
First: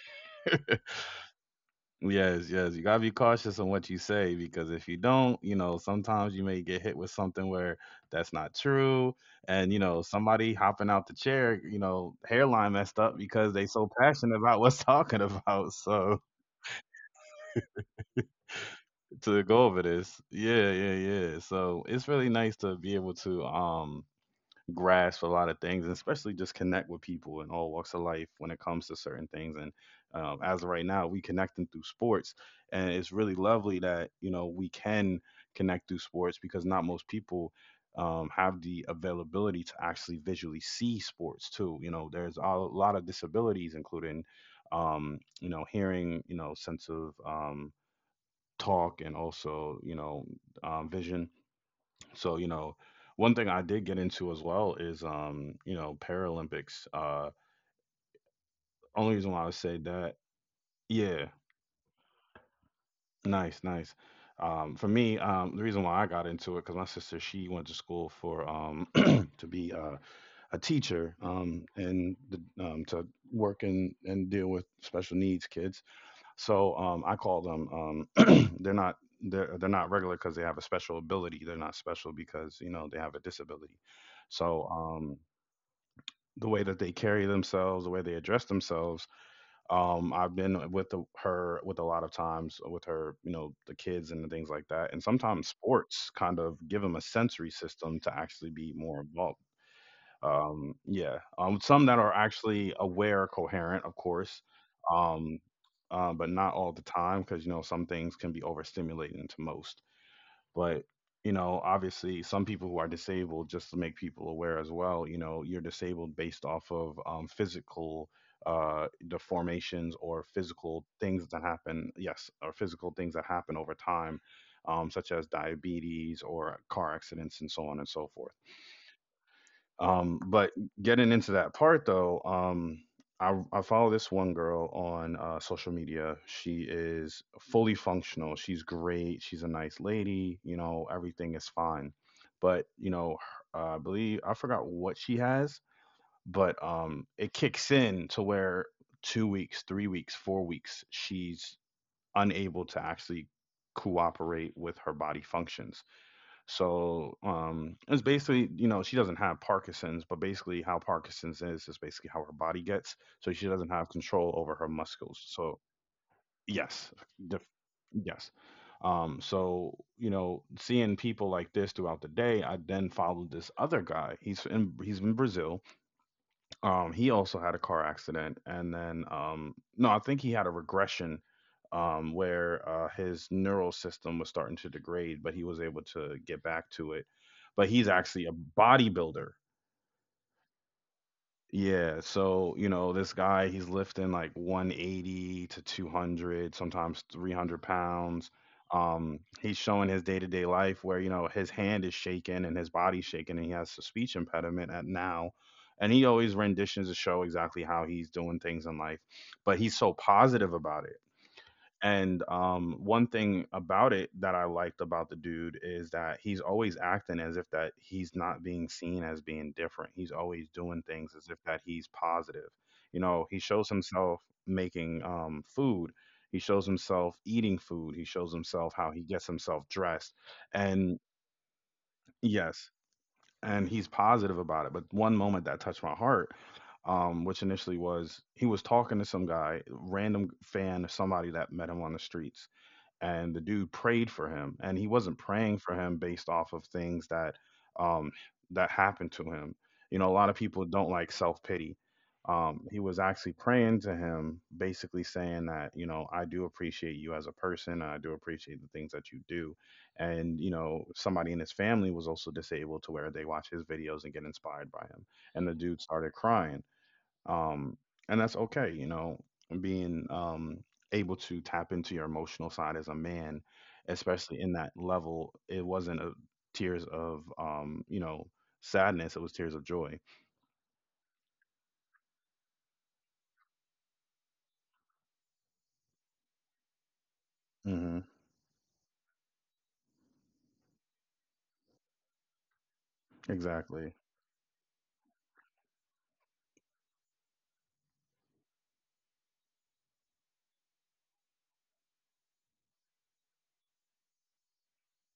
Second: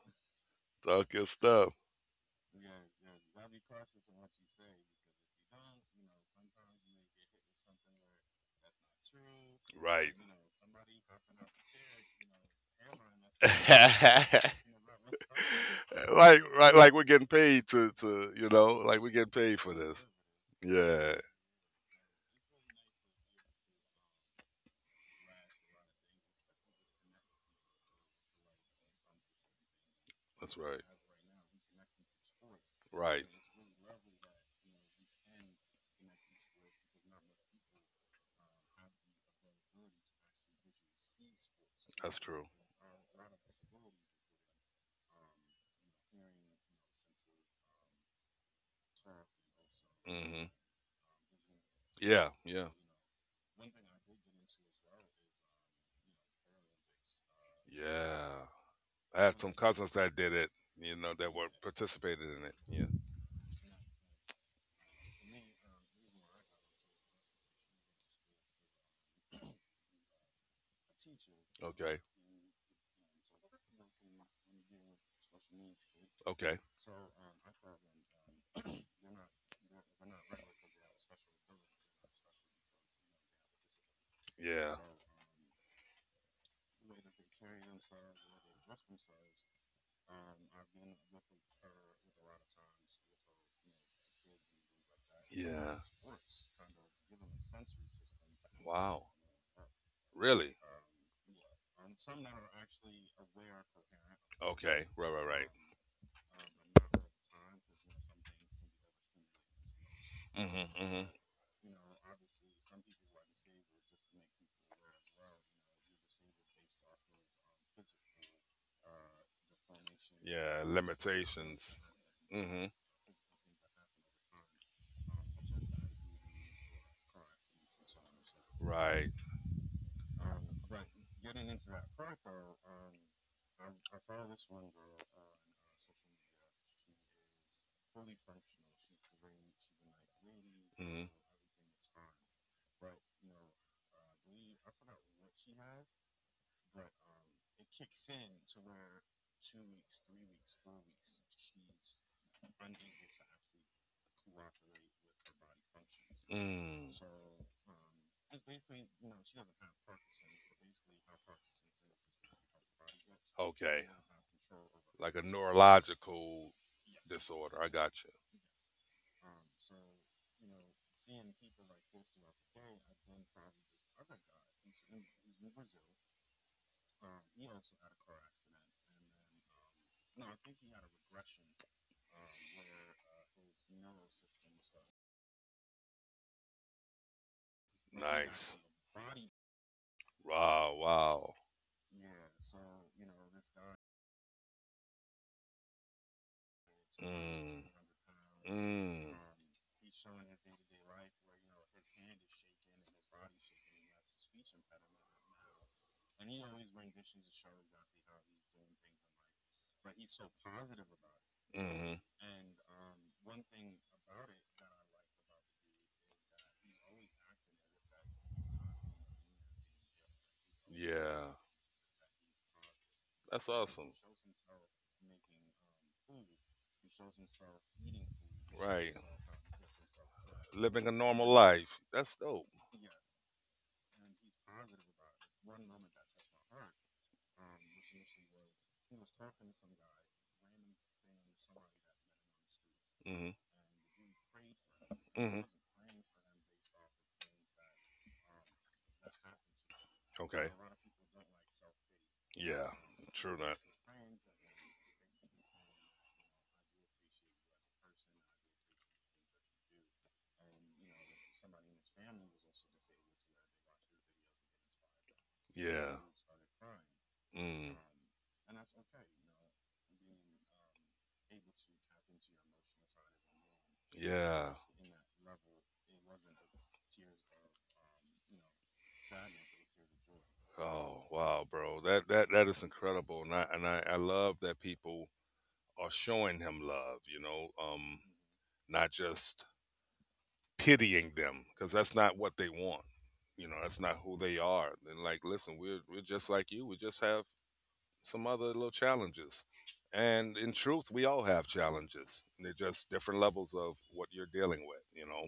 Talk your stuff. yes, yes, you got to be cautious on what you say because if you don't, you know, sometimes you may get hit with something where that's not true and you know, Right. somebody hopping out the chair, you know, hairline messed up because they so passionate about what's talking about. So, Like, right, like we're getting paid to, like we're getting to paid go for over this. this. Yeah, yeah, Yeah, yeah. So, it's really nice to be able to grasp a lot of things, and especially just connect with people in all walks of life when it comes to certain things. And that's as of right. right now, we connecting through sports, and it's Right. really lovely that we can connect through sports because not most people have the availability to actually visually see sports too. You know, That's there's true. a lot of disabilities, including you know hearing, you know, sense of talk, and also Hmm. Vision, Yeah. so, you Yeah. know, one thing I did get into as well is, you know, Paralympics. Yeah. I Only had reason why some I would say cousins that that, did it, you know, that yeah, were participated in it. Yeah. nice, nice. For me, the reason why I got into it because my sister she went to school for to be a teacher, Okay. and to work and deal with special needs kids. Okay. So I call them they're not regular because they have a special ability. They're not special because you know they have a disability. Yeah. So the way that they carry themselves, the way they address themselves. I've been with the, her with a lot of times with her, you know, the kids and the things like that. And sometimes Yeah. sports kind of give them a sensory system to actually be Wow. more involved. Really? Yeah, some that are actually aware, coherent, of course, Okay. Right. Right. Right. um, but not all the time because you know some things can be overstimulating to most, Mm-hmm. but Mm-hmm. you know obviously some people who are disabled, just to make people aware as well, you know you're disabled based off of physical deformations or Yeah. physical things that Limitations. happen, yes, or Mm-hmm. physical things that happen over time, such as diabetes or car accidents and so on and so forth, Right. But getting into that part though, I follow this one girl on social media. She is fully functional. She's great. She's a nice lady. You know, Mm-hmm. everything is fine. But, you know, I believe I forgot what she has, but it kicks in to where 2 weeks, 3 weeks, 4 weeks, she's unable to actually cooperate with her body functions, Mm. so it's basically, you know, she doesn't have Parkinson's, but basically how Parkinson's is basically how her body gets. So she doesn't Okay. have control over her Like a muscles. So neurological yes, disorder. def- I got you. yes. So you know, seeing people like this throughout the day, I then followed this other guy. He's in Brazil, he also had a car accident, and then no, I think he had a regression where his neural system was starting to degrade, but he was able to get back to it. But he's actually Nice. a bodybuilder, Wow. Wow. yeah, so you know, this guy he's lifting like 180 to 200, sometimes Mm. 300 pounds. Mm. He's showing his day-to-day life where you know his hand is shaking and his body's shaking, and he has a speech impediment at now. And he always renditions to show exactly how he's doing things in life, but he's so positive about it. Mm-hmm. And One thing about it that I liked about the dude is that he's always acting as if that he's not being seen as being different. He's always doing things Yeah. as if that he's positive. You know, That's he shows awesome. himself making food. He shows himself eating food. He shows himself Right. how he gets himself dressed. Living a And normal life. That's dope. yes, and he's positive about it. But one moment that touched my heart, which initially was he was talking to some guy, random fan, somebody that met him on the streets, Mm-hmm. and the dude prayed for him, and he wasn't Mm-hmm. praying for him based off of things that um that happened to him. You know, a lot Okay. of people don't like self-pity. Pity. Yeah. He was True actually that. praying to him, basically saying that, you know, I do appreciate you as a person, I do appreciate the things that you do, and you know, somebody in his family was also disabled, to where they watch his videos and get inspired by him, and They. the dude Yeah. started crying. All. Mm. um, and that's okay. You know, being able to tap into your emotional side as a man, Yeah. especially in that level, it wasn't a tears of sadness; it was tears of joy. Oh wow, bro. That that is incredible, and I love that people are showing him love. You know, mhm. hmm Not just pitying them because that's not what they want. You know, that's not Exactly. who they are. And like, listen, we're just like you. We just have some other little challenges. And in truth, we all have challenges. They're just different levels of what you're dealing with, you know.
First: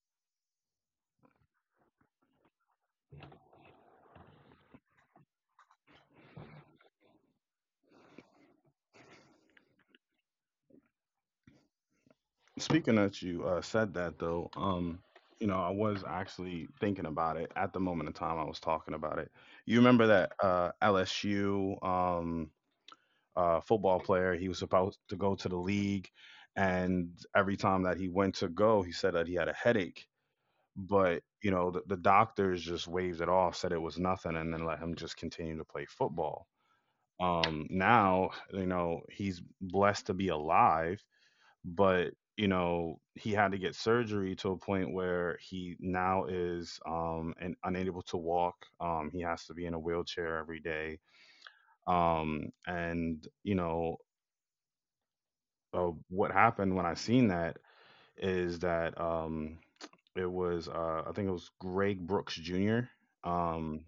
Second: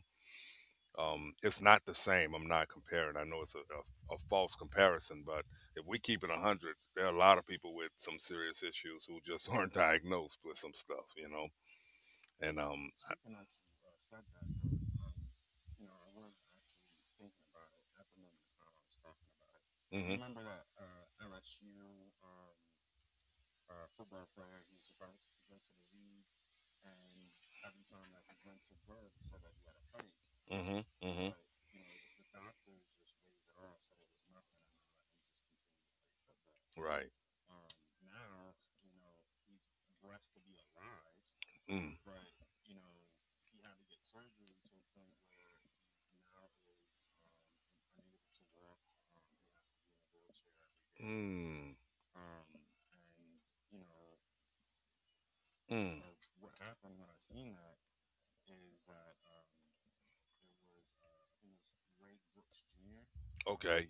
It's not the same. I'm not comparing. I know it's a false comparison, but if we keep it 100, there are a lot of people with some serious issues who just aren't diagnosed with some stuff, you know. And um, Speaking I, that you said that though, you know, I was actually thinking about it at the moment in time I was talking about it. You remember mhm, that LSU, football player. He was supposed to go to the league, and every time that he went to go, he said that he had a headache. mhm, But mhm. you know, the doctors just waved it off, said it was nothing, and then let him just continue to play football. Right. Now, you know, he's blessed to be alive, Mm. but you know, he had to get surgery to a point where he now is and unable to walk. He has to be in a wheelchair every day. Mm. And you know Mm. What happened when I seen that is that it was I think it was Greg Brooks Jr. Okay. Um,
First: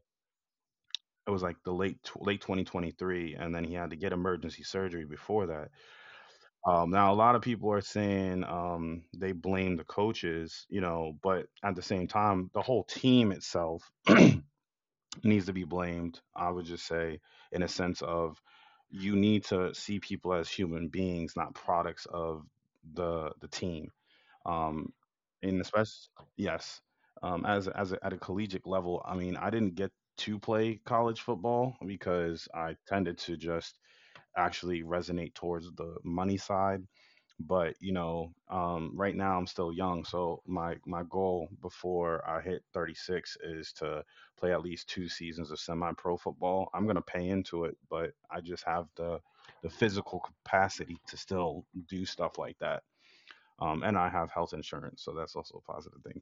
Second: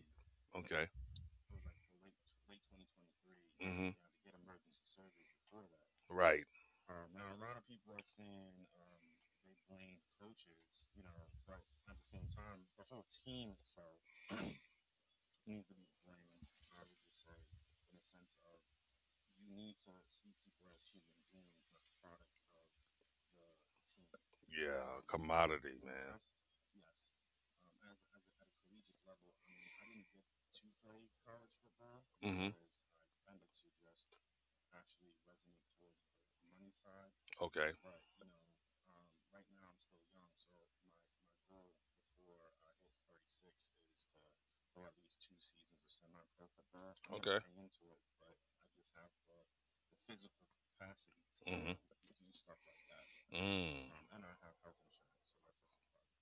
Okay. it was like the late 2023, and then he 2023. had to get Hmm. emergency surgery before that. Right. Now a lot of people are saying, they blame the coaches, you know, but at the same time, the whole team itself needs to be blamed. I would just say, in a sense of, you need to see people as human beings, not products of the team, um, Yeah. in especially, yes, as a, at a collegiate level. I mean, I didn't get to play college football because Hmm. I tended to just actually resonate towards the money side. Okay. But you know, right now I'm still young, so my goal before I hit 36 is to play at least two seasons of semi-pro football. I'm gonna pay into it, but I just have the physical capacity to still Mhm. do stuff like that. Mm. And I have health insurance, so that's also a positive thing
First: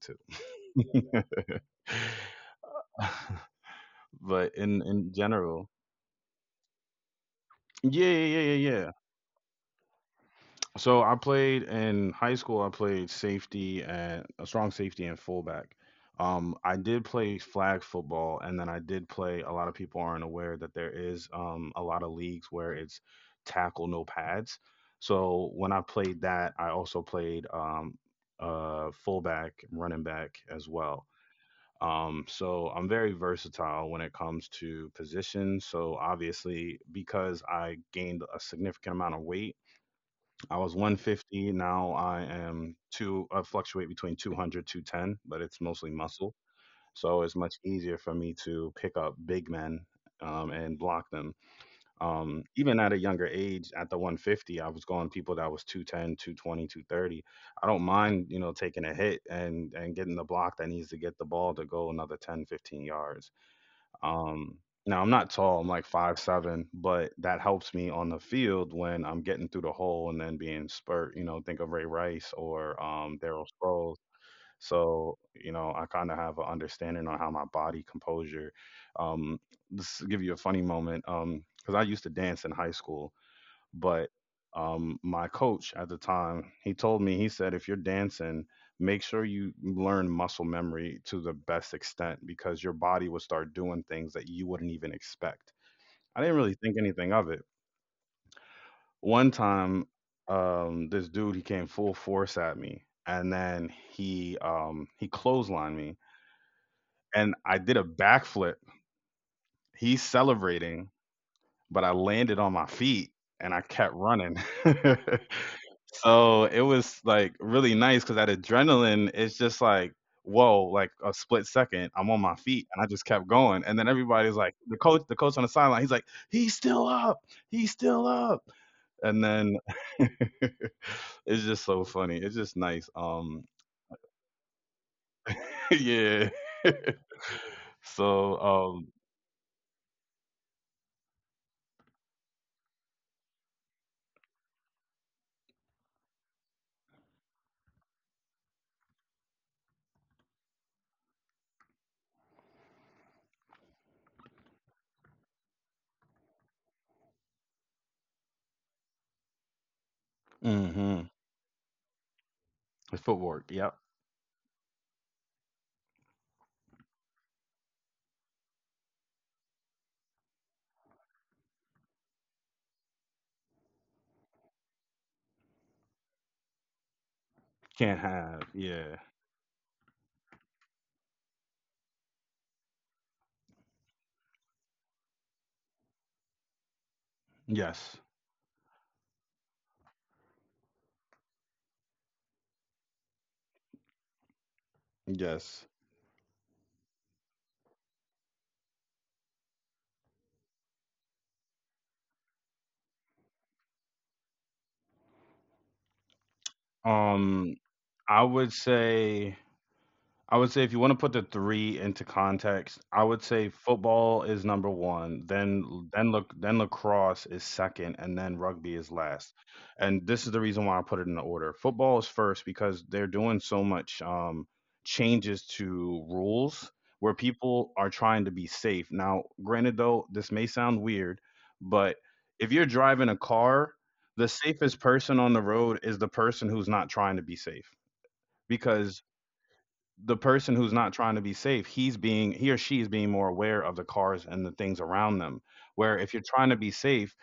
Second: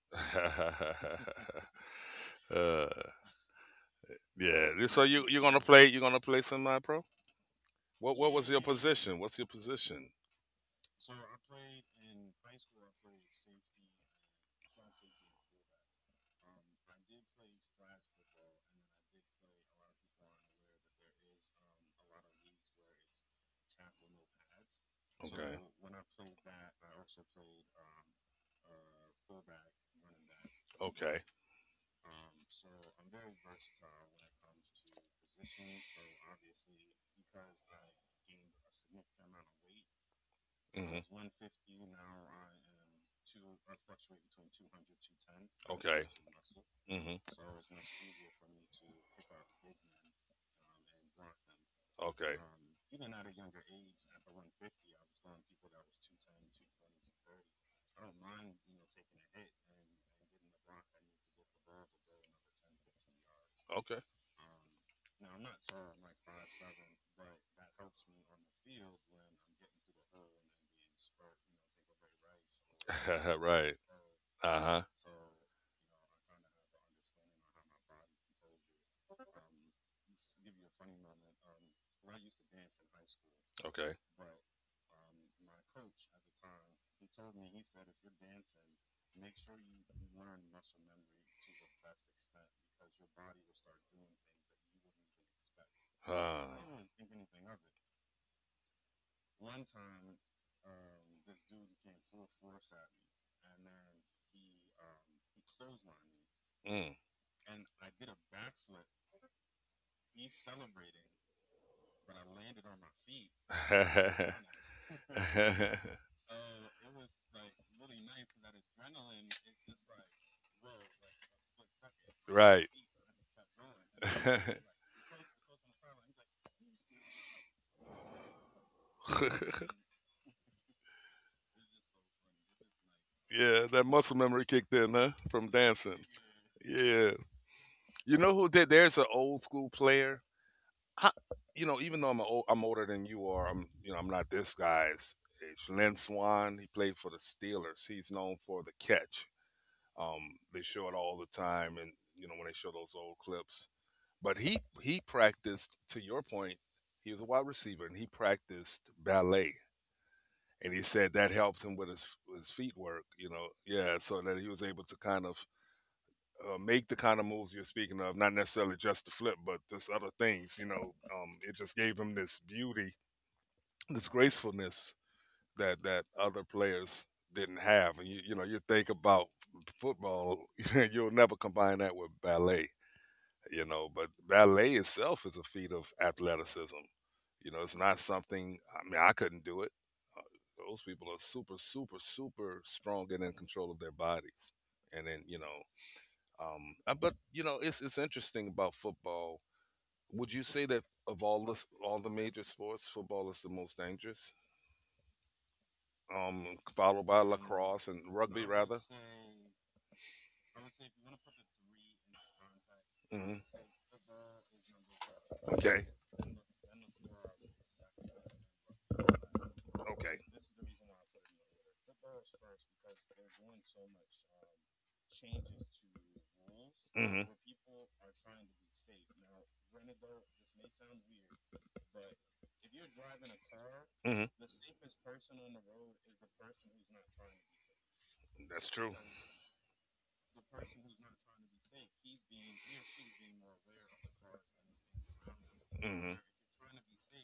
too. uh, But in yeah. So in you you're gonna general, play semi pro. yeah, yeah, What yeah, yeah, yeah. position? What's your position? So I played in high school. I played safety and a strong safety and fullback. I did play flag football, and then I did play. A lot of people aren't aware that there is, a lot of leagues where it's tackle no pads. So when I played that, I also played, fullback, running back as well. Okay. So I'm very versatile when it comes to positions. So obviously, because I gained a significant amount of weight, I was I. Hmm. 150. Now I am two, I fluctuate between 200, 210, but it's mostly muscle. So it's Hmm. much easier for me to pick up big men, and block them, Okay. Even at a younger age at the 150, I was going people that was 210 220 230. I don't mind, you know, taking a hit and getting the block that needs to get the ball to go another 10 15 yards. Okay. um, Now I'm not tall, I'm like 5'7", but that helps me on the field when I'm getting through the hole and then being spurt. You know, think of Ray Rice or Daryl Right. Sproles. Uh huh. So, you know, I kind of have an understanding on how my body composure. Um, this give you a funny moment. Because I used to dance in high school, Okay. but my coach at the time, he told me, he said, if you're dancing, make sure you learn muscle memory to the best extent because your body will start doing things that you wouldn't even expect. I didn't Huh. really think anything I of it. One time, this dude, he came full force at me, and then he clotheslined me, anything and I did a backflip. He's celebrating, but I landed on my feet and I kept of running. it. Mm. So it was like really nice because that adrenaline is just like, whoa, like a split second, I'm on my feet Right. and I just kept going. And then everybody's like, the coach on the sideline, he's like, he's still up, he's still up. And then it's just so funny. It's just nice. Yeah, that muscle memory kicked in, huh? From dancing. yeah. Yeah. You know So who did? There's an old school player I, you know, even though I'm older than you are, I'm you know I'm not this guy's age. Lynn Swan, he played for the Steelers. He's known for the catch. They show it all the time, and you know when they show those old clips. But he practiced. To your point, he was a wide receiver, and he practiced ballet. And um, he hmm said that helped him with his feet the work. You know, footwork. Yep. yeah, so that he was able to kind of make the kind of moves you're speaking of, not necessarily just the flip, but this other things, you know, it just gave him this beauty, this gracefulness that that other players didn't have. Can't And you know, have. you think Yeah. about football, you'll never combine that with ballet, you know, but ballet itself is a feat of athleticism. You know, it's Yes. not something, I mean, I couldn't do it. Uh, Those people are super, super, super strong and in control of their bodies. And then, you know, Yes. But you know, it's interesting about football. Would you say that of all the major sports, football is the most dangerous? Um, Mhm. followed by lacrosse and I rugby, would rather. say, if you wanna put the 3 into context, I would Hmm. say football is number 1, Okay. then then lacrosse is 2nd, and then rugby is last, and Okay. this is the reason why I put it in the order. Football is 1st because they're doing so much, changes to rules where Hmm. people are trying to be safe. Now, granted though, this may sound weird, but if you're driving a car, Hmm. the safest person on the road is the person who's not trying to be safe, That's true. because the person who's not trying to be safe, he or she is being more aware of the cars and the things around them. Where Hmm. if you're trying to be safe,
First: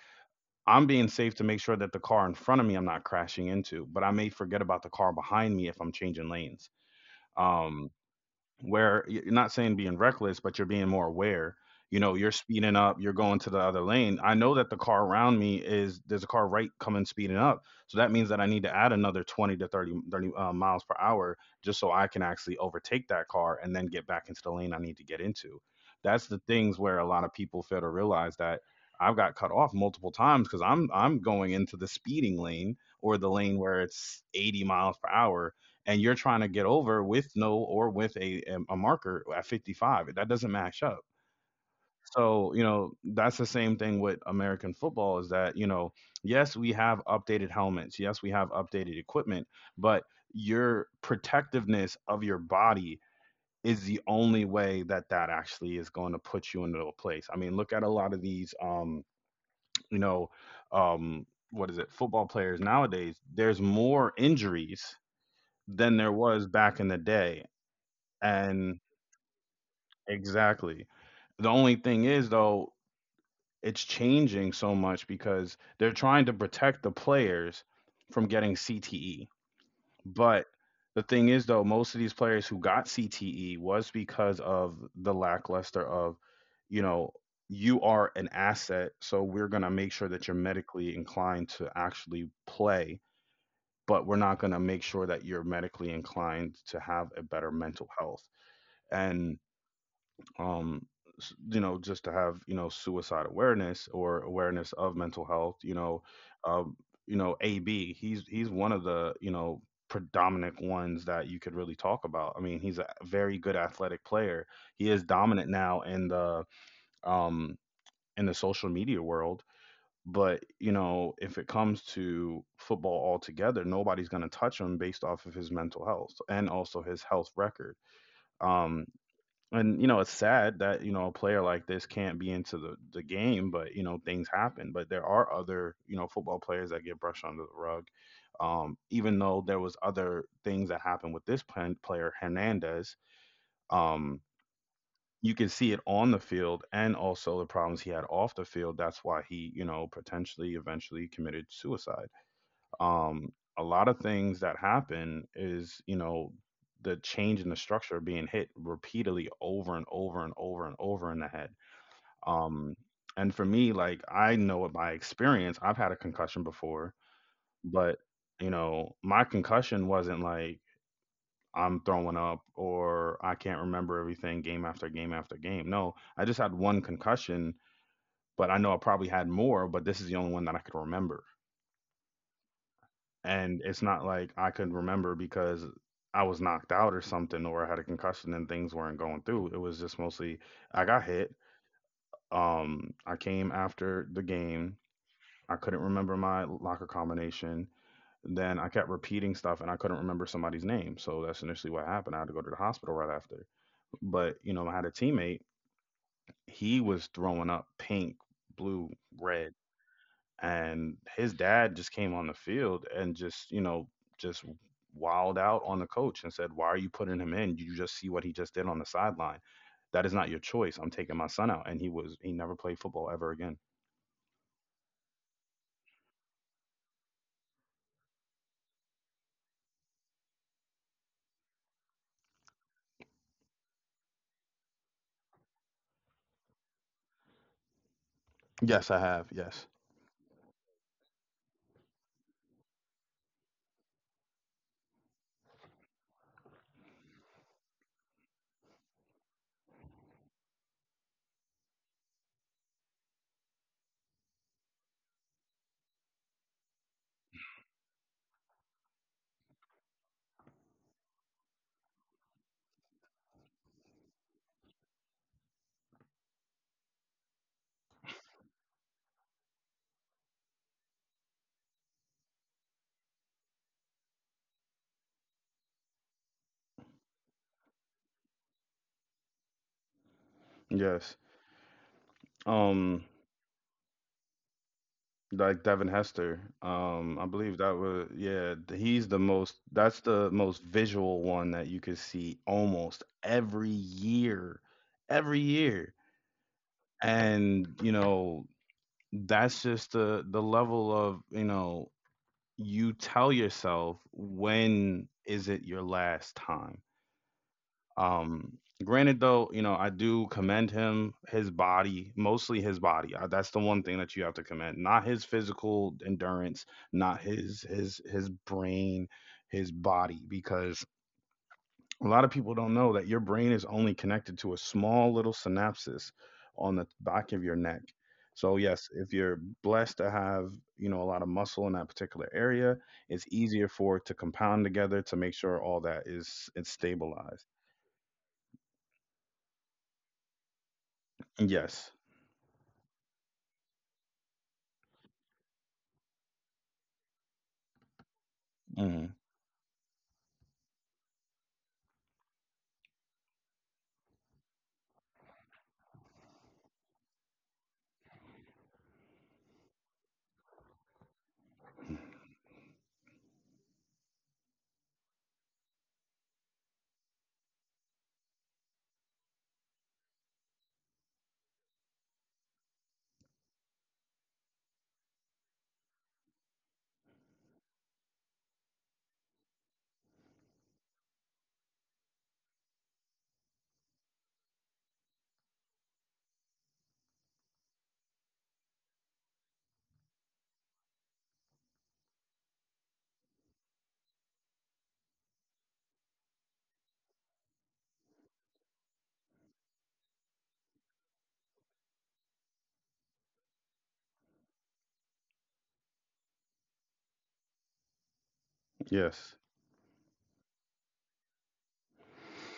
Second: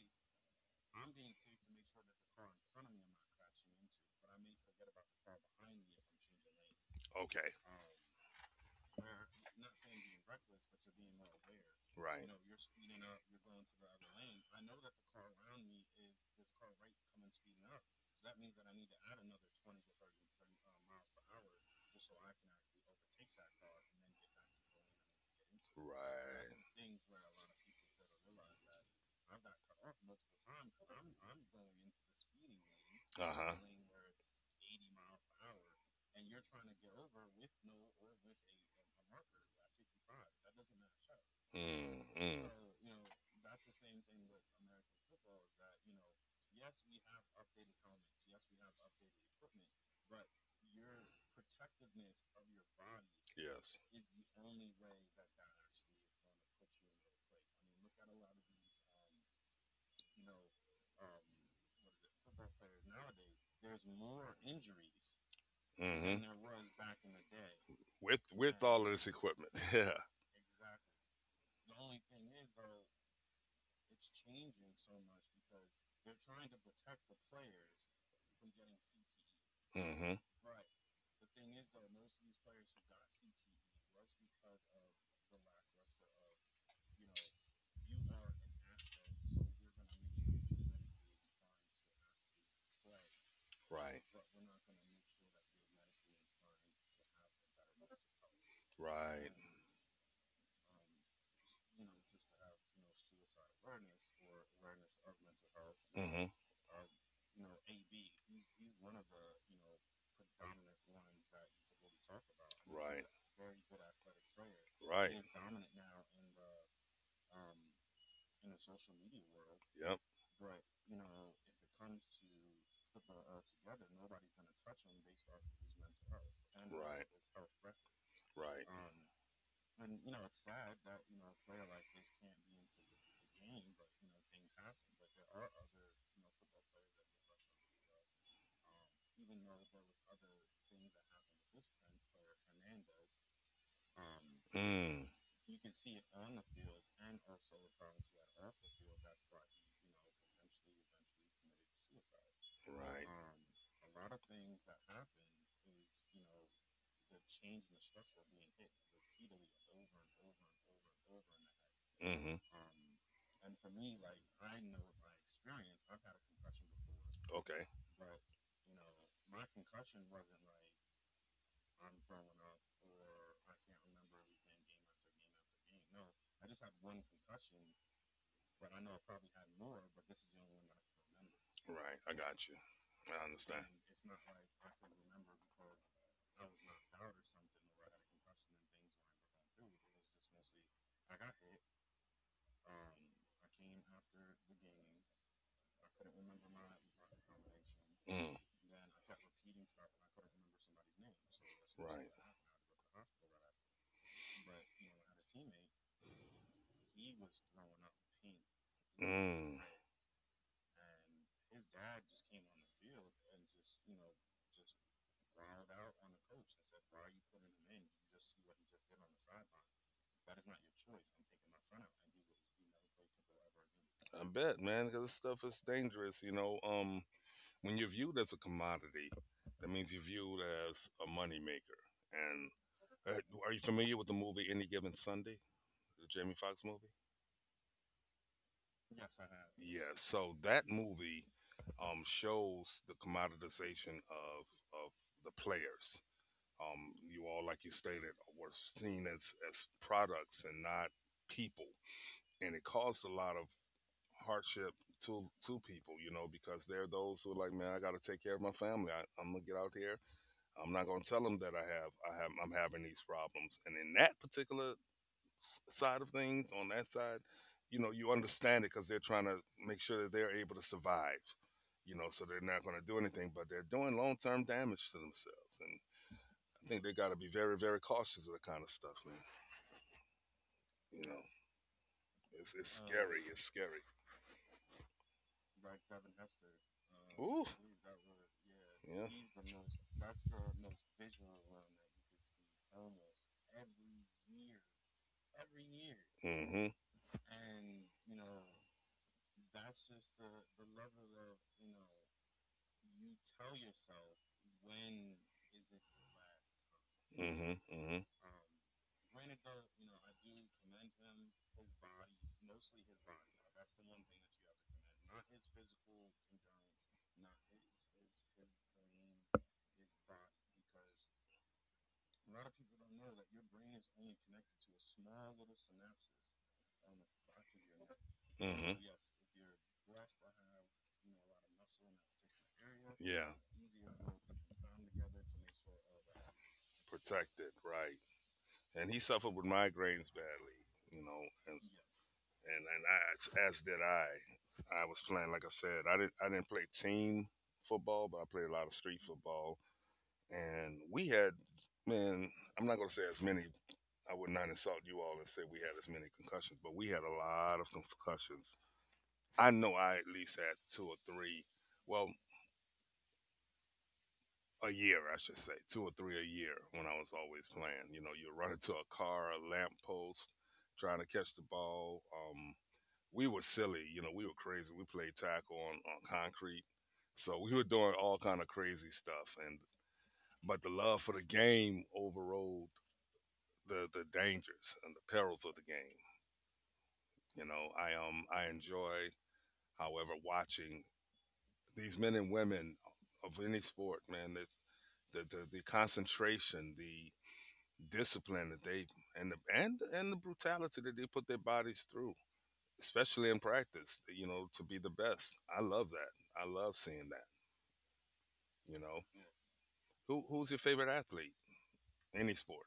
I'm being safe to make sure that the car in front of me I'm not crashing into, but I may forget about the car behind me if I'm changing lanes. Okay. Um, where you're not saying being reckless, but you're being more aware. You know, Right. you're speeding up, you're going to the other lane. I know that the car around me is there's a car right coming speeding up. So that means that I need to add another 20 to 30, thirty miles per hour just so I can actually overtake that car and then get back into the lane I need to get into. That's the Right. things where a lot of people fail to realize that I've got cut off multiple times because I'm going into the speeding lane or Uh the huh. lane where it's 80 miles per hour, and you're trying to get over with no or with a marker at 55 that doesn't match up. Mm, mm. So you know, that's the same thing with American football, is that, you know, yes we have updated helmets, yes we have updated equipment, but your protectiveness of your body Yes. is the only way that that actually is going to put you into a place. I mean, look at a lot of these, you know um what is it football players nowadays, there's more injuries than there Mm-hmm. was back in the day. With And all of this equipment. exactly. The only thing is though, it's changing so much because they're trying to protect the players from getting CTE. Yeah. Mm-hmm. But the thing is though, most of these players who got CTE was because of the lackluster of, you know, you are an asset, so we're going to make sure that you're medically inclined to actually play, Right. but we're not going to make sure that you're medically inclined to have a better mental health. Right. And um you know, just to have, you know, suicide awareness or awareness of mental health, you know, Mm-hmm. um you know, AB, he's one of the, you know, predominant ones that you could really talk about. I mean, he's a Right. very good athletic player. He is Right. dominant now in the, um in the social media world. Yep. But you know, if it comes to football altogether, nobody's going to touch him based off of his mental health and also his health record, Right. um and you know, it's sad that, you know, a player like this can't be into the game, but you know, things happen. But there are other, you know, football players that get brushed under the rug. Even though there was other things that happened with this player, Hernandez, um, Mm. you can see it on the field and also the problems he had off the field. That's why he, you know, potentially eventually committed suicide Right. um, a lot of things that happen is the change in the structure being hit repeatedly over and over and over and over in the head Mm-hmm. um, and for me, like, I know it by experience. I've had a concussion before. Okay. But my concussion wasn't like I'm throwing up or I can't remember everything game after game after game. No, I just had one concussion, but I know I probably had more, but this is the only one that I could remember. Right. I got you. I. And it's not like I could remember because I was knocked out or something, or I had a concussion and things weren't going through. It was just mostly I got hit. I came after the game. I couldn't remember my locker combination. Mm. Then I kept repeating stuff and I couldn't remember somebody's name. So that's initially what happened. I had to go to the hospital right after. But, you know, I had a teammate. He was throwing up pink, blue, Mm. red, and his dad just came on the field and just, just wilded out on the coach and said, why are you putting him in? You just see what he just did on the sideline. That is not your choice. I'm taking my son out. And he never played football ever again. I bet, man, because this stuff is dangerous. You know, when you're viewed as a commodity, that means you're viewed as a moneymaker. And uh, are you familiar with the movie Any Given Sunday, the Jamie Foxx movie? Yes, I have. Yes. Yeah, so that movie shows the commoditization of the players. You all, like you stated, were seen as products and not people, and it caused a lot of hardship to people, you know, because there are those who are like, man, I got to take care of my family. I, I'm gonna get out here. I'm not gonna tell them that I'm having these problems. And in that particular side of things, on that side, you know, you understand it because they're trying to make sure that they're able to survive. You know, so they're not going to do anything, but they're doing long term damage to themselves. And I think they got to be very, very cautious of the kind of stuff, man. You know, Yes. It's um scary. It's scary. like Devin Hester, I Ooh. believe that was, yeah, Yeah. he's the most, that's the most visual one that you could see almost every year, every year. Mm-hmm. And that's just the level of, you tell yourself, when is it your last time? Mm-hmm. Mm-hmm. um granted though, you know, I do commend him, his body, mostly his body. That's the one thing that you have to commend, not his physical endurance, not his brain, his body, because a lot of people don't know that your brain is only connected to a small little synapses on the back of your neck. So Mm-hmm. yes, if you're blessed to have, you know, a lot of muscle in that particular area, Yeah. it's easier for it to compound together to make sure all that is, it's stabilized. Protected, right. And he suffered with migraines badly, you know, and Yes. and, and I, as did I. I was playing, like I said, I didn't play team football, but I played a lot of street Hmm. football. And we had, man, I'm not going to say as many, I would not insult you all and say we had as many concussions, but we had a lot of concussions. I know I at least had two or three, well a year I should say, two or three a year when I was always playing. You know, you run into a car, a lamppost trying to catch the ball. Um, we were silly, you know, we were crazy, we played tackle on concrete, so we were doing all kind of crazy stuff. And but the love for the game overrode the dangers and the perils of the game. You know, I enjoy, however, watching these men and women of any sport, man. The the concentration, the discipline that they and the brutality that they put their bodies through, especially in practice. You know, to be the best. I love that. I love seeing that. You know, Yes. Who's your favorite athlete? Any sport.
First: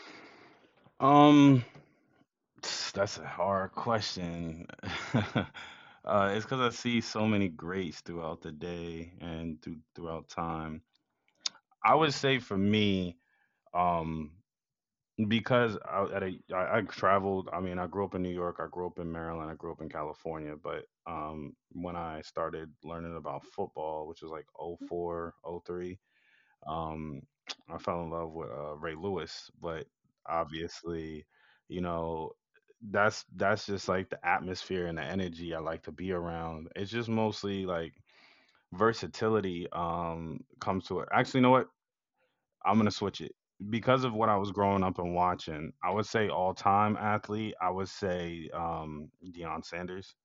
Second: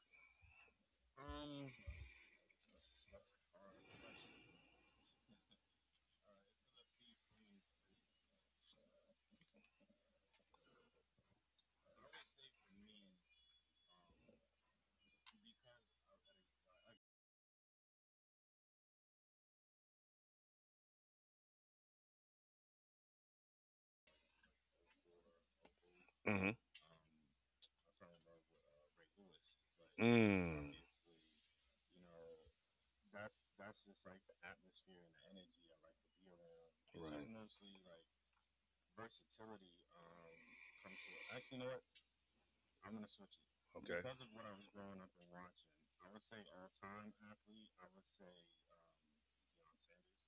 Um, that's a hard question. It's because I see so many greats throughout the day and throughout time. I would say for me, um because I traveled. I mean, I grew up in New York, I grew up in Maryland, I grew up in California. But when I started learning about football, which was like oh four oh three, Mm-hmm. um I fell in love with Ray Lewis. But Mm. obviously, you know, that's just like the atmosphere and the energy I like to be around. It's just mostly like versatility, comes to it. Actually, you know what, I'm gonna switch it because of what I was growing up and watching. I would say all time athlete. I would say, Deion Sanders,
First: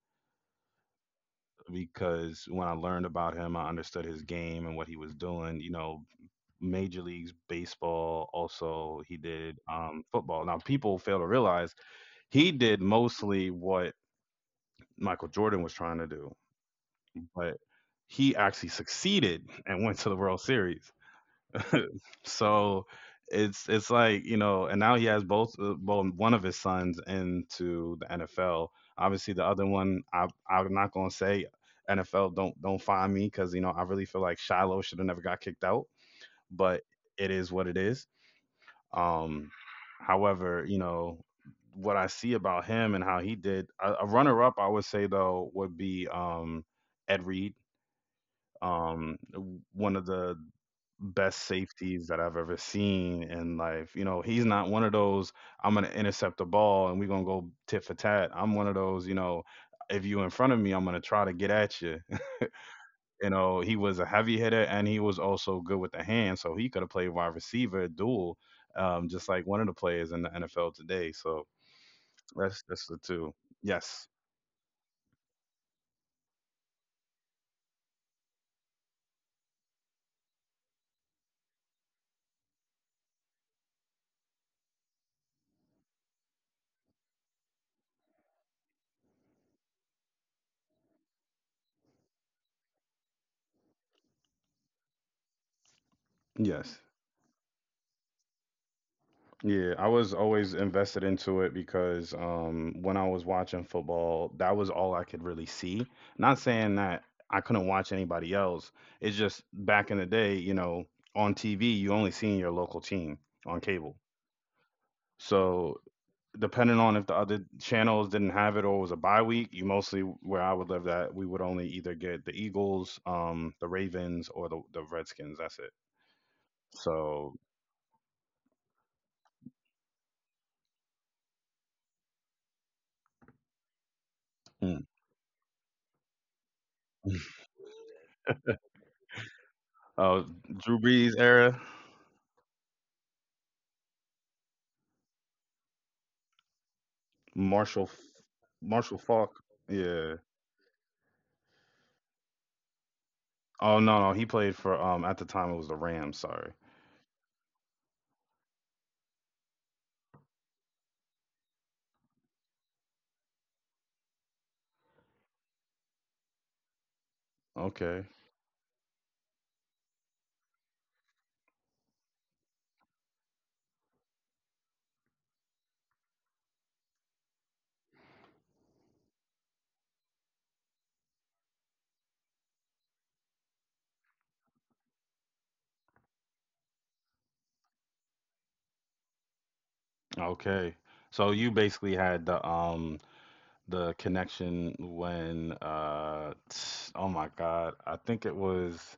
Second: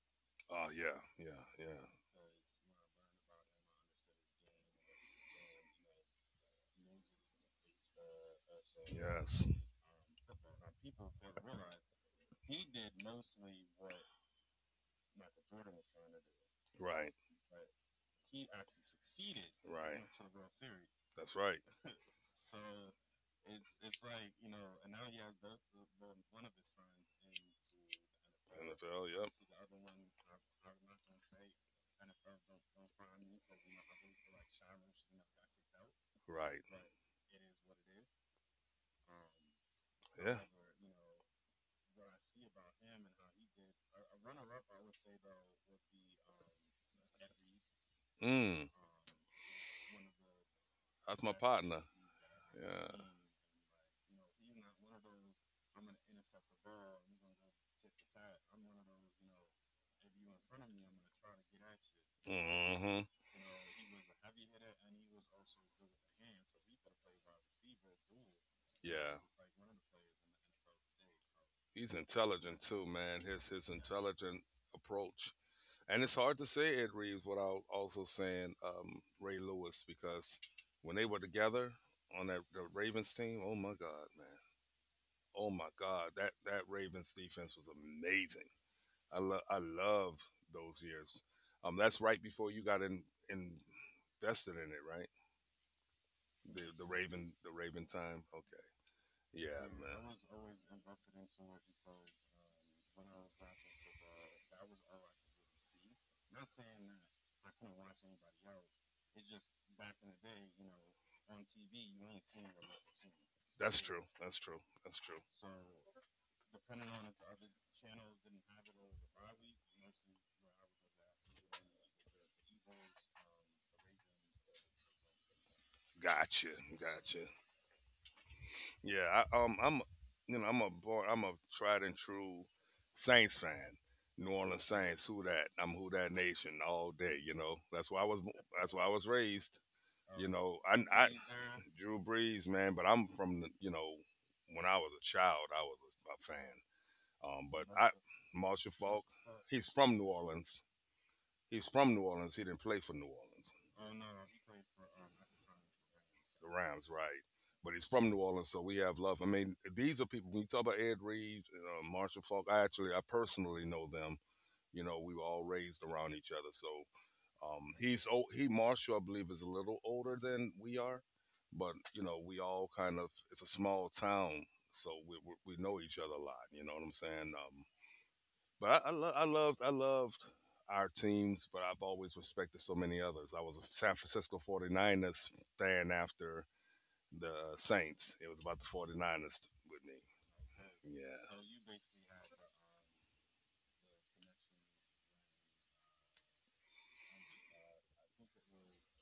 Oh yeah, yeah, yeah. because when I learned about him, I understood his game and what he was doing. You know, major leagues baseball. Also, he did, football. Now, people fail to realize he did mostly what Michael Jordan was trying to do, Right. but he actually succeeded and Right. went to the World Series. That's right. So it's, like, you know, and now he has both, one of his sons into the NFL. NFL. Obviously, the other one, I'm not gonna say, NFL, don't find me, because you know I really feel like Shiloh should have never got kicked out, Right. but it is what it is. Um, however, you know, what I see about him and how he did, a runner up, I would say though would be, Ed Reed, Yeah. Mm. um, one of the That's. best safeties that I've ever seen in life. You know, he's not one of those, I'm going to intercept the ball and we're going to go tit for tat. I'm one of those, you know, if you in front of me, I'm going to try to get at you. Mm-hmm. You know, he was a heavy hitter and he was also good with the hand. So he could have played wide receiver, dual, Yeah, just like one of the players in the NFL today. So he's intelligent that's too, the man. two. His Yes. intelligent approach, and it's hard to say Ed Reeves without also saying Ray Lewis because when they were together on that the Ravens team, oh my God, man, oh my God, that that Ravens defense was amazing. I love those years. That's right before you got in invested in it, right? The Yes. Raven time. Okay, yeah, Yeah, I was always invested man. into it because, when I was watching football, that was all I could really see. Not saying that I couldn't watch anybody else. It's just back in the day, you know, on TV, you only seen your local team on That's cable. true. That's true. That's true. So depending on if the other channels didn't have it or it was a bye week, you mostly, where I would live, that we would only either get the Eagles, the Ravens, or the Redskins. That's it. Gotcha. Gotcha. So, Yeah. I'm, you know, I'm a born, I'm a tried and true Saints fan. New Orleans mm. Saints. Who that? I'm who that nation all day. You know. That's why I was. That's why I was raised. uh, You know. Drew I. Brees era. Drew Brees, man. But I'm from the. You know, when I was a child, I was a fan. Um, but Marshall I, Marshall Marshall Falk. Falk. He's from New Yeah. Orleans. He's from New Orleans. He didn't play for New Orleans. Oh no, no, he played for, at the time it was the Rams, The sorry. Rams, right? But he's from New Orleans, so we have love. I mean, these are people. When you talk about Ed Reeves, Marshall Faulk, I personally know them. You know, we were all raised around each other. So he's Okay. oh, he Marshall, I believe, is a little older than we are, but you know, we all kind of it's a small town, so we know each other a lot. You know what I'm saying? But I loved our teams, but I've always respected so many others. I was a San Francisco 49ers fan after the Saints. It was about the 49ers with me. Okay. Yeah. So you basically had the the connection when, oh my God, I think it was,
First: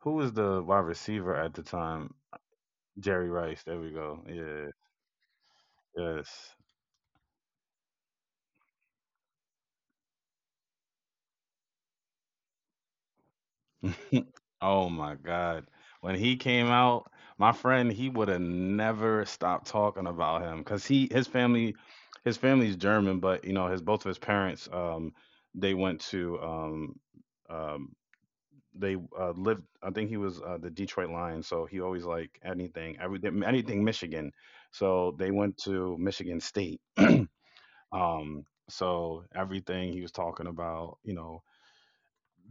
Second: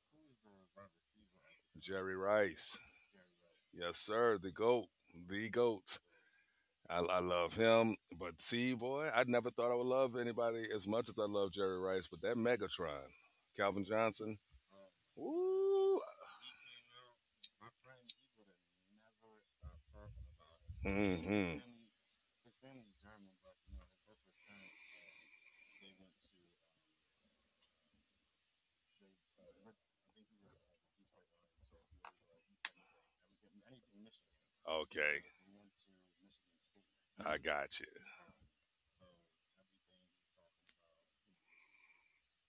who was the wide receiver at the time? Jerry Rice. Jerry Rice. There we Yes, go. sir. The Yeah. GOAT. The GOAT. Yes. I love him. But see, boy, I never thought I would love anybody as much as I love Jerry Rice. But that Megatron, Calvin Johnson. Oh my God. Woo. When he came out, my friend, he would have never stopped talking about him because he his Mm-hmm. family, his family's German. But you know, his, both of his parents, they went to, um they lived, I think he was, the Detroit Lions, so he always like anything, everything, anything Michigan. So Okay. they went to Michigan State. I got you. So everything he was talking about, you know,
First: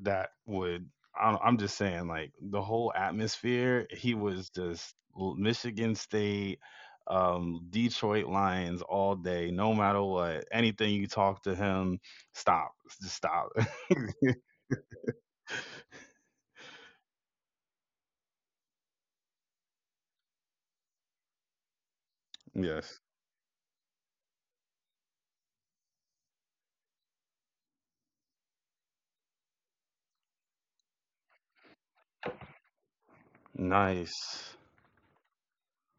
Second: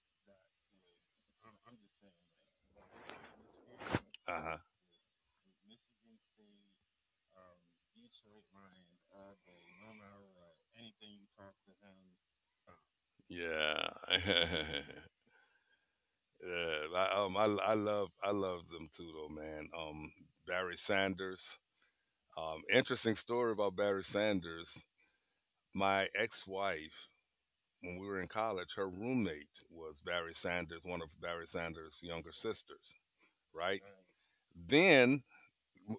that would, I don't- I'm just saying, like, the whole atmosphere he Uh was huh. just, Michigan State, Detroit Lions all day, no matter what, anything you talk to him, stop, just stop. Yeah. Yeah. I love them too though, man. Barry Sanders. Yes. Interesting story about Barry Sanders. My ex-wife, when we were in college, her roommate was Barry Sanders, one of Barry Sanders' younger sisters. Right. Nice. Then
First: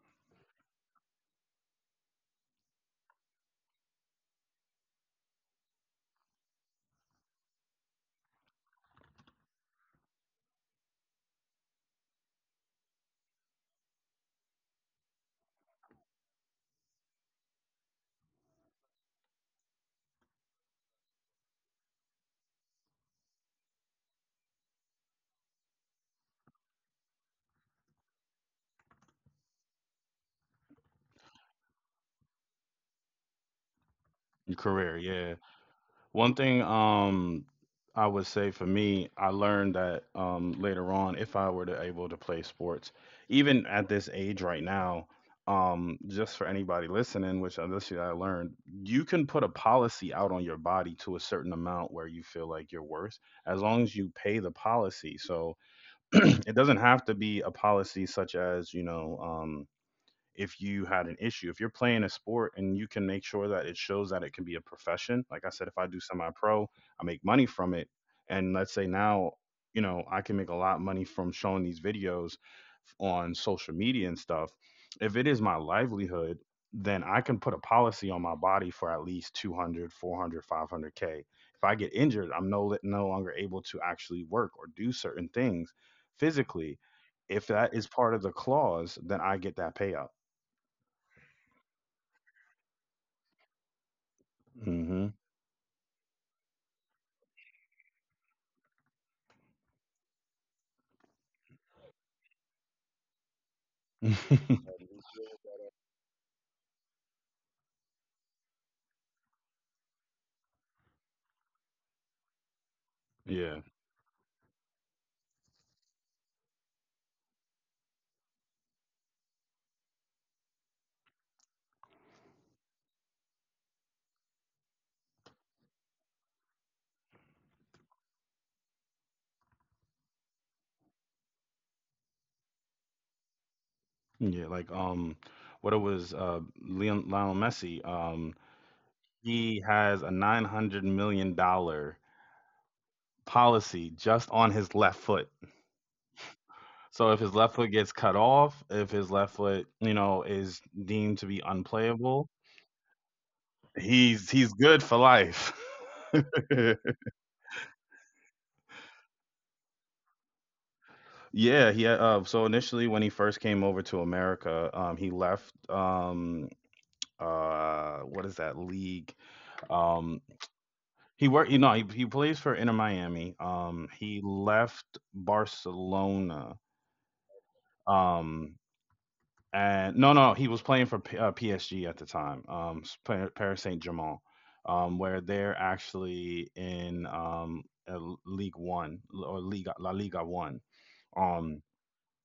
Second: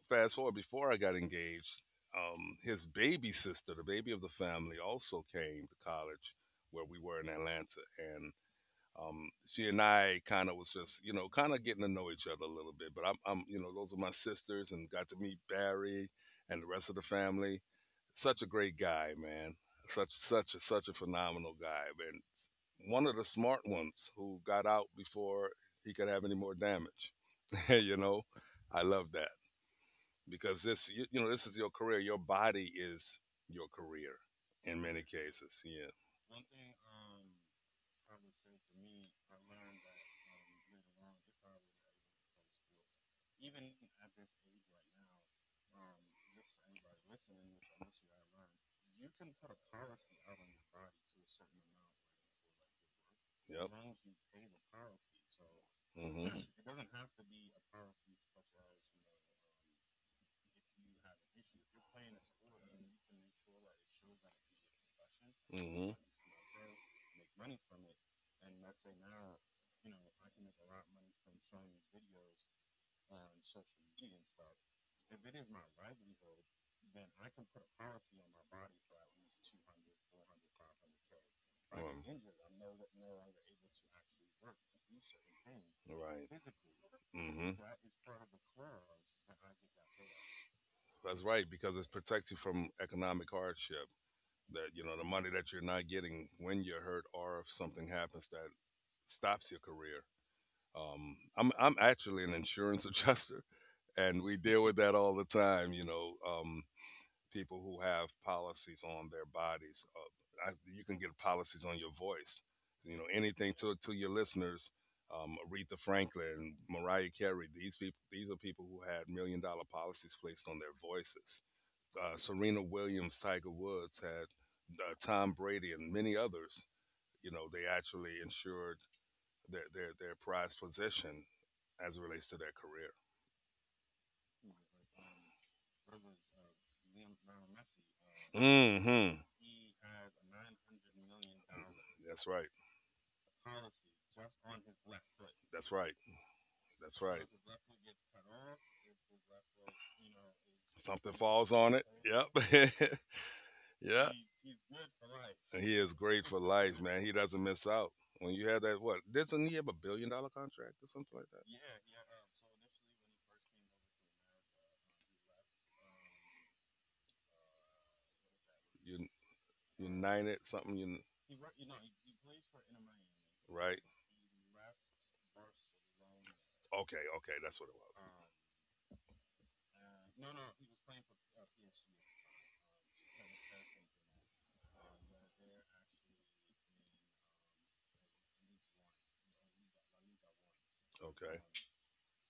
fast forward before I got engaged, his baby sister, the baby of the family, also came to college where we were in Atlanta, and she and I kind of was just kind of getting to know each other a little bit. But I'm, those are my sisters, and got to meet Barry and the rest of the family. Such a great guy, man. Such a phenomenal guy, and one of the smart ones who got out before he could have any more damage. you know, I love that because this is your career. Your body is your career Your in career. many Yeah. cases. Yeah. One thing, I would say for me, I learned that, later on, if I were to able to play sports, even at this age right now, just for anybody listening, which, this year I learned, you can put a policy out on your body to a certain amount where you feel like you're worth, as long as you pay the policy. So Hmm. it doesn't have to be a policy such as, you know, if you had an issue. If you're playing a sport and you can make sure that it shows that it can be a profession, like I said, if I Hmm. do semi pro, I make money from it. And let's say now, you know, I can make a lot of money from showing these videos on social media and stuff. If it is my livelihood, then I can put a policy on my body for at least 200, 400, 500 k. If I get injured, I'm, no longer able to actually work or do certain things physically. If Mm-hmm. that is part of Hmm. the clause, then I get that payout. That's right, because it protects you from economic hardship, that you know the Hmm. money that you're not getting when you're hurt, or if something happens that stops your career. I'm actually an insurance adjuster, and we deal with that all the time, people who have policies on their bodies. You can get policies on your voice, anything, Yeah, to your listeners. Aretha Franklin, Mariah Carey, these are people who had million-dollar policies placed on their voices. Serena Williams, Tiger Woods had Tom Brady and many others. You know, they actually ensured their prized position as it relates to their career. yeah. Like, what it was, Lionel Messi. Hmm. He has a $900 million That's right. policy just on his left foot. That's right. That's So right. if his left foot gets cut off, if his left foot, you know, is Something deemed to be falls on it. unplayable, Yep. Yeah, he's good for life. he is great for life, man. He doesn't miss out. When you have that, what, doesn't he have a billion-dollar contract or something like that? Yeah, he had, so initially when he first came over to America, he left, what is that league? um. United something, He worked, you know, he plays for Inter Miami. right? He left Barcelona. Okay, okay, that's what it was. Um, and no, no, he was playing for, PSG at the time. Paris Saint Germain, where they're actually in, uh, League One or Liga La Liga One. Okay, Um,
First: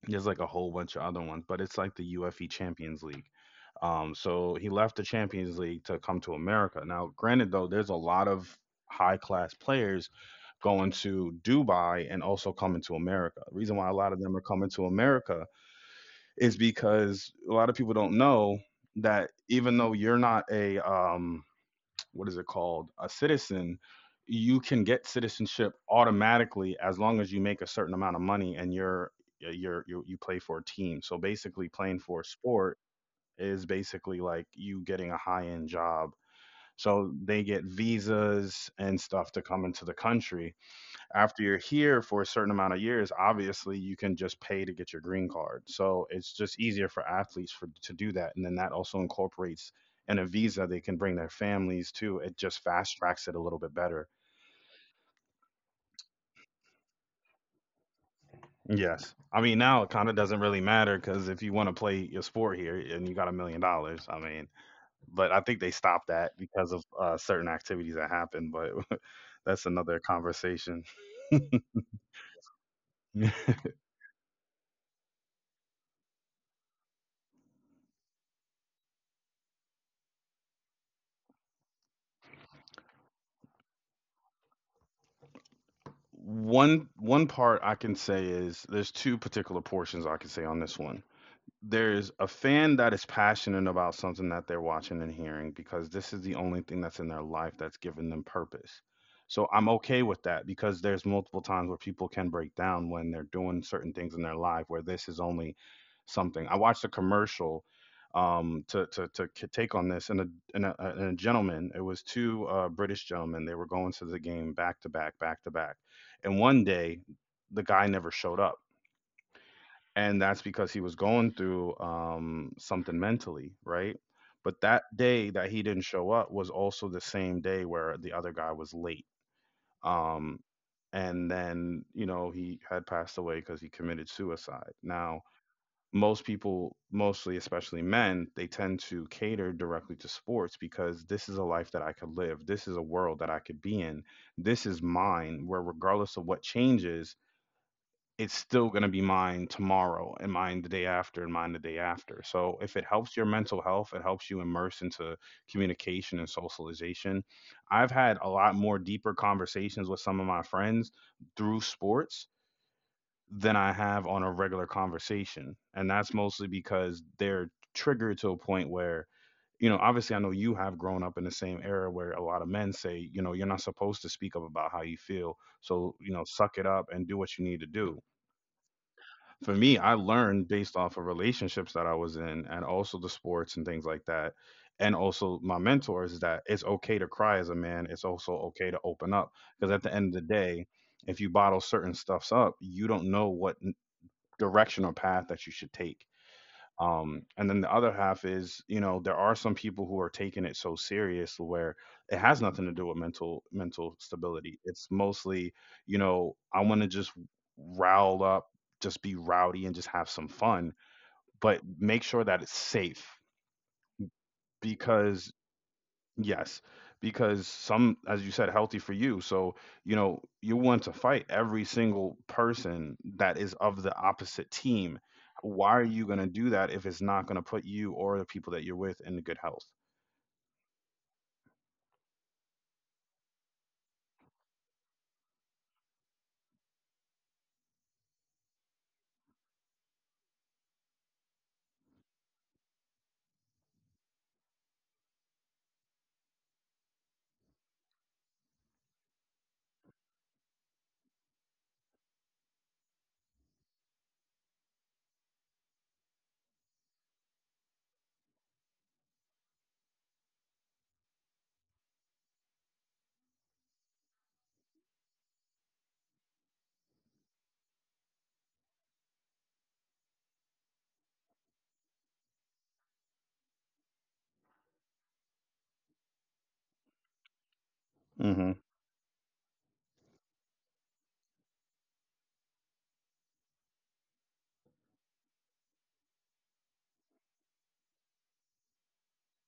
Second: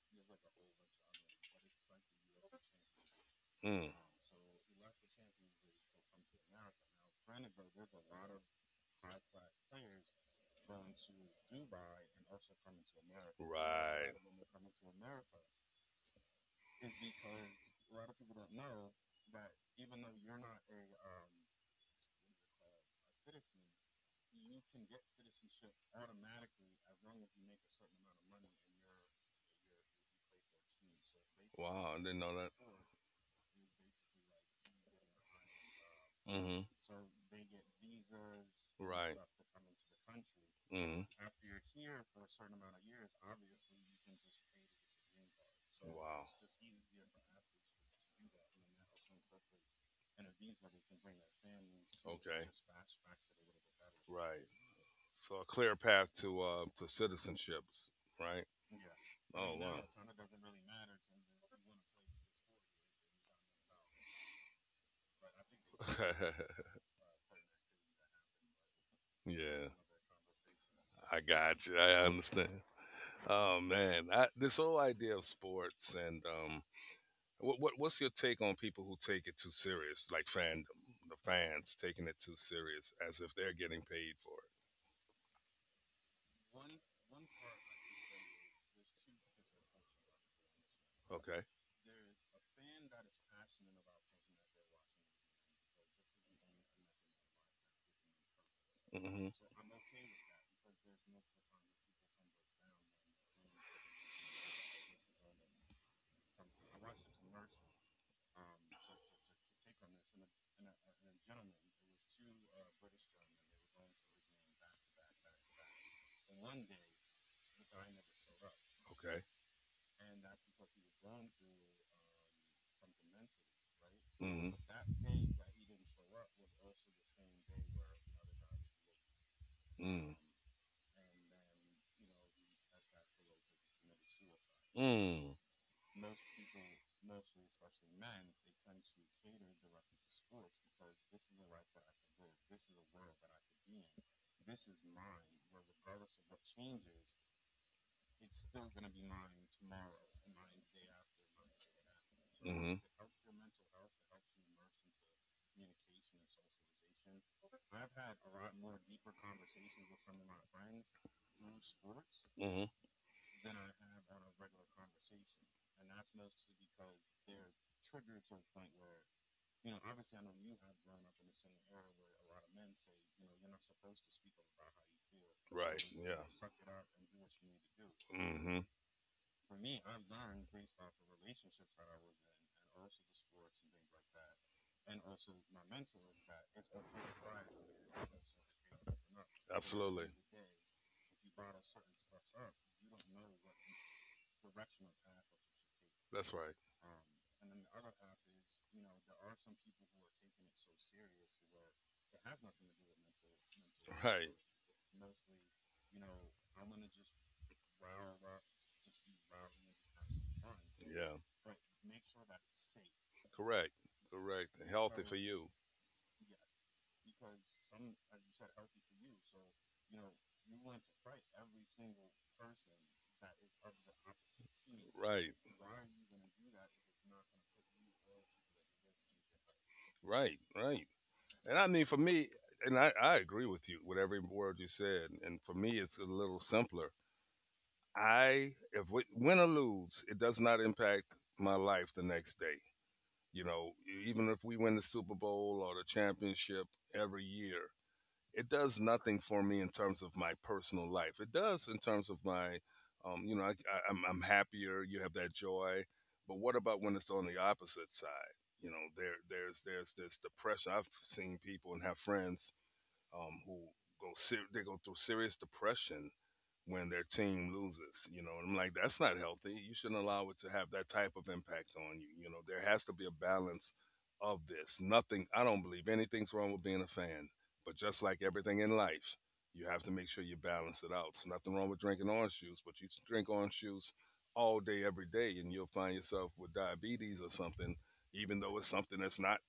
there's like a whole bunch of other ones, but it's like the UFE Champions League. Mm, So he left the Champions League to come to America. Now, granted, though, there's a lot of high class players going to Dubai and also coming to America. The reason why a lot right. of them are coming to America is because a lot of people don't know that, even though you're not a, what is it called, a citizen, you can get citizenship automatically as long as you make a certain amount of money and you play for a team. So basically, Wow, I playing didn't for a know that. sport is basically like you getting a high end job. Mm-hmm. So they get visas and Right. stuff to come into the country. Mm-hmm. After you're here for a certain amount of years, obviously you can just pay to get your green card. So Wow. it's just easier for athletes for to do that, and then that also incorporates in a visa they can bring their families too. It Okay. just fast tracks it a little bit better. Right. So a clear path to citizenships, right? Yes, I Oh mean wow. now it kind of doesn't really matter because if you want to play your sport here and you got $1 million, I mean, but I think they stopped that because of certain activities that happen. But that's Yeah, another conversation. I got you. I understand. Oh man, this whole idea of sports and what's your take on people who take it too serious, like fandom, the fans taking it too serious, as if they're getting paid for it? One part I can say is there's two particular portions I can say on this one. Okay. There's a fan that is passionate about something that they're watching and hearing because this is the only thing that's in their life that's given them purpose. So I'm okay with that because there's multiple times where people can break down when they're doing certain things in their life where this is only something. I watched a commercial take on this, and a, and a and a gentleman. It was two British gentlemen. They were going to the game back to back, and one day the guy never showed up, But okay. and that's because he was going through something mentally, right? Mm. But that day that he didn't show up was also the same day where the other guy was late, Mm. um, and then he had passed away because he committed suicide. Now, Mm. most people, mostly especially men, they tend to cater directly to sports because this is a life that I could live. This is a world that I could be in. This is mine. Where regardless of what changes, it's still going to be mine tomorrow and mine the day after and mine the day after. So if it helps your mental health, it helps you immerse into communication and socialization. I've had a lot more deeper conversations with some of my friends through sports Mm-hmm. than I have on a regular conversation. And that's mostly because they're triggered to a point where, obviously, I know you have grown up in the same era where a lot of men say, you're not supposed to speak up about how you feel. Right. So, suck it up and do what you need to do. Mm-hmm. But at For me, I learned based off of relationships that I was in and also the sports and things like that. And also my mentors that it's okay to cry as a man. It's also okay to open up. the end. Because at the end of the day, if you bottle certain stuffs up, you don't know what direction or path that you should take. That's right. It. And then the other half is, there are some people who are taking it so serious where it has nothing to do with mental stability. It's mostly, I want to just rile up, just be rowdy and just have some fun, Yeah. but make sure that it's safe. Correct. Correct. Because You. yes, because some, as you said, healthy for you. So, you want to fight every single person that is of the opposite team. Right. Why are you going to do that if it's not going to put you or the people that you're with into good health? Right. Right. And I mean, for me, and I agree with you with every word you said. And for me, it's a little simpler. If we win or lose, it does not impact my life the next day. You know, even if we win the Super Bowl or the championship every year, it does nothing for me in terms of my personal life. It does in terms of my, I'm happier. You have that joy. But what about when it's on the opposite side? You know, there's this depression. I've seen people and have friends who they go through serious depression when their team loses. You know, and I'm like, that's not healthy. You shouldn't allow it to have that type of impact on you. You know, there has to be a balance of this. Nothing, I don't believe anything's wrong with being a fan, but just like Hmm. everything in life, you have to make sure you balance it out. There's nothing wrong with drinking orange juice, but you drink orange juice all day, every day, and you'll find yourself with diabetes or something, even though it's something that's not,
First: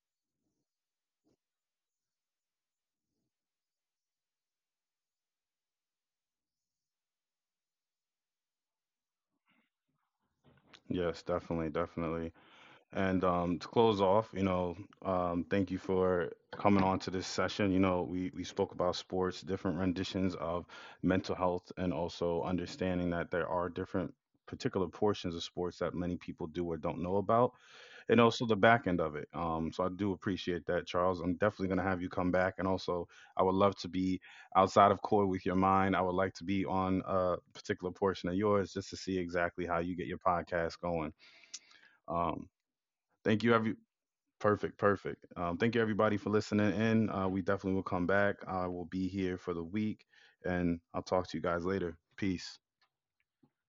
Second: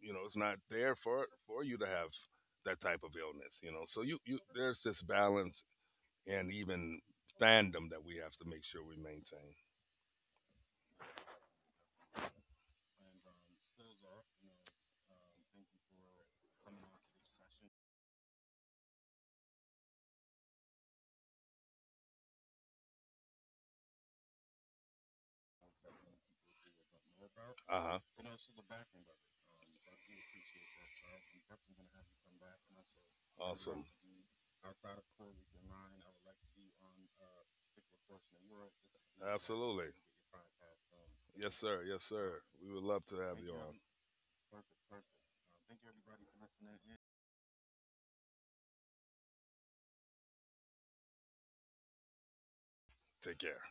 you know, it's not there for you to have that type of illness. So you there's this balance and even fandom that we have to make sure we maintain. Yes, definitely, definitely. And to close off, thank you for coming on to this session. You know, we spoke about sports, different renditions of mental health, and also understanding that there are different particular portions of sports that many people do or don't know about, Uh huh. and also the back end of it. So I do appreciate that, Charles. I'm definitely going to have you come back. And also, I would love Awesome. to be outside of core with your mind. I would like to be on a particular portion of yours just to see exactly how Absolutely. you get your podcast going. Yes, sir. Yes, sir. Um, We would love to have Thank you you, on. every— perfect, perfect. Thank you everybody for listening in. We definitely will come back. I will be here for the week, and I'll talk to you guys later. Peace. Take care.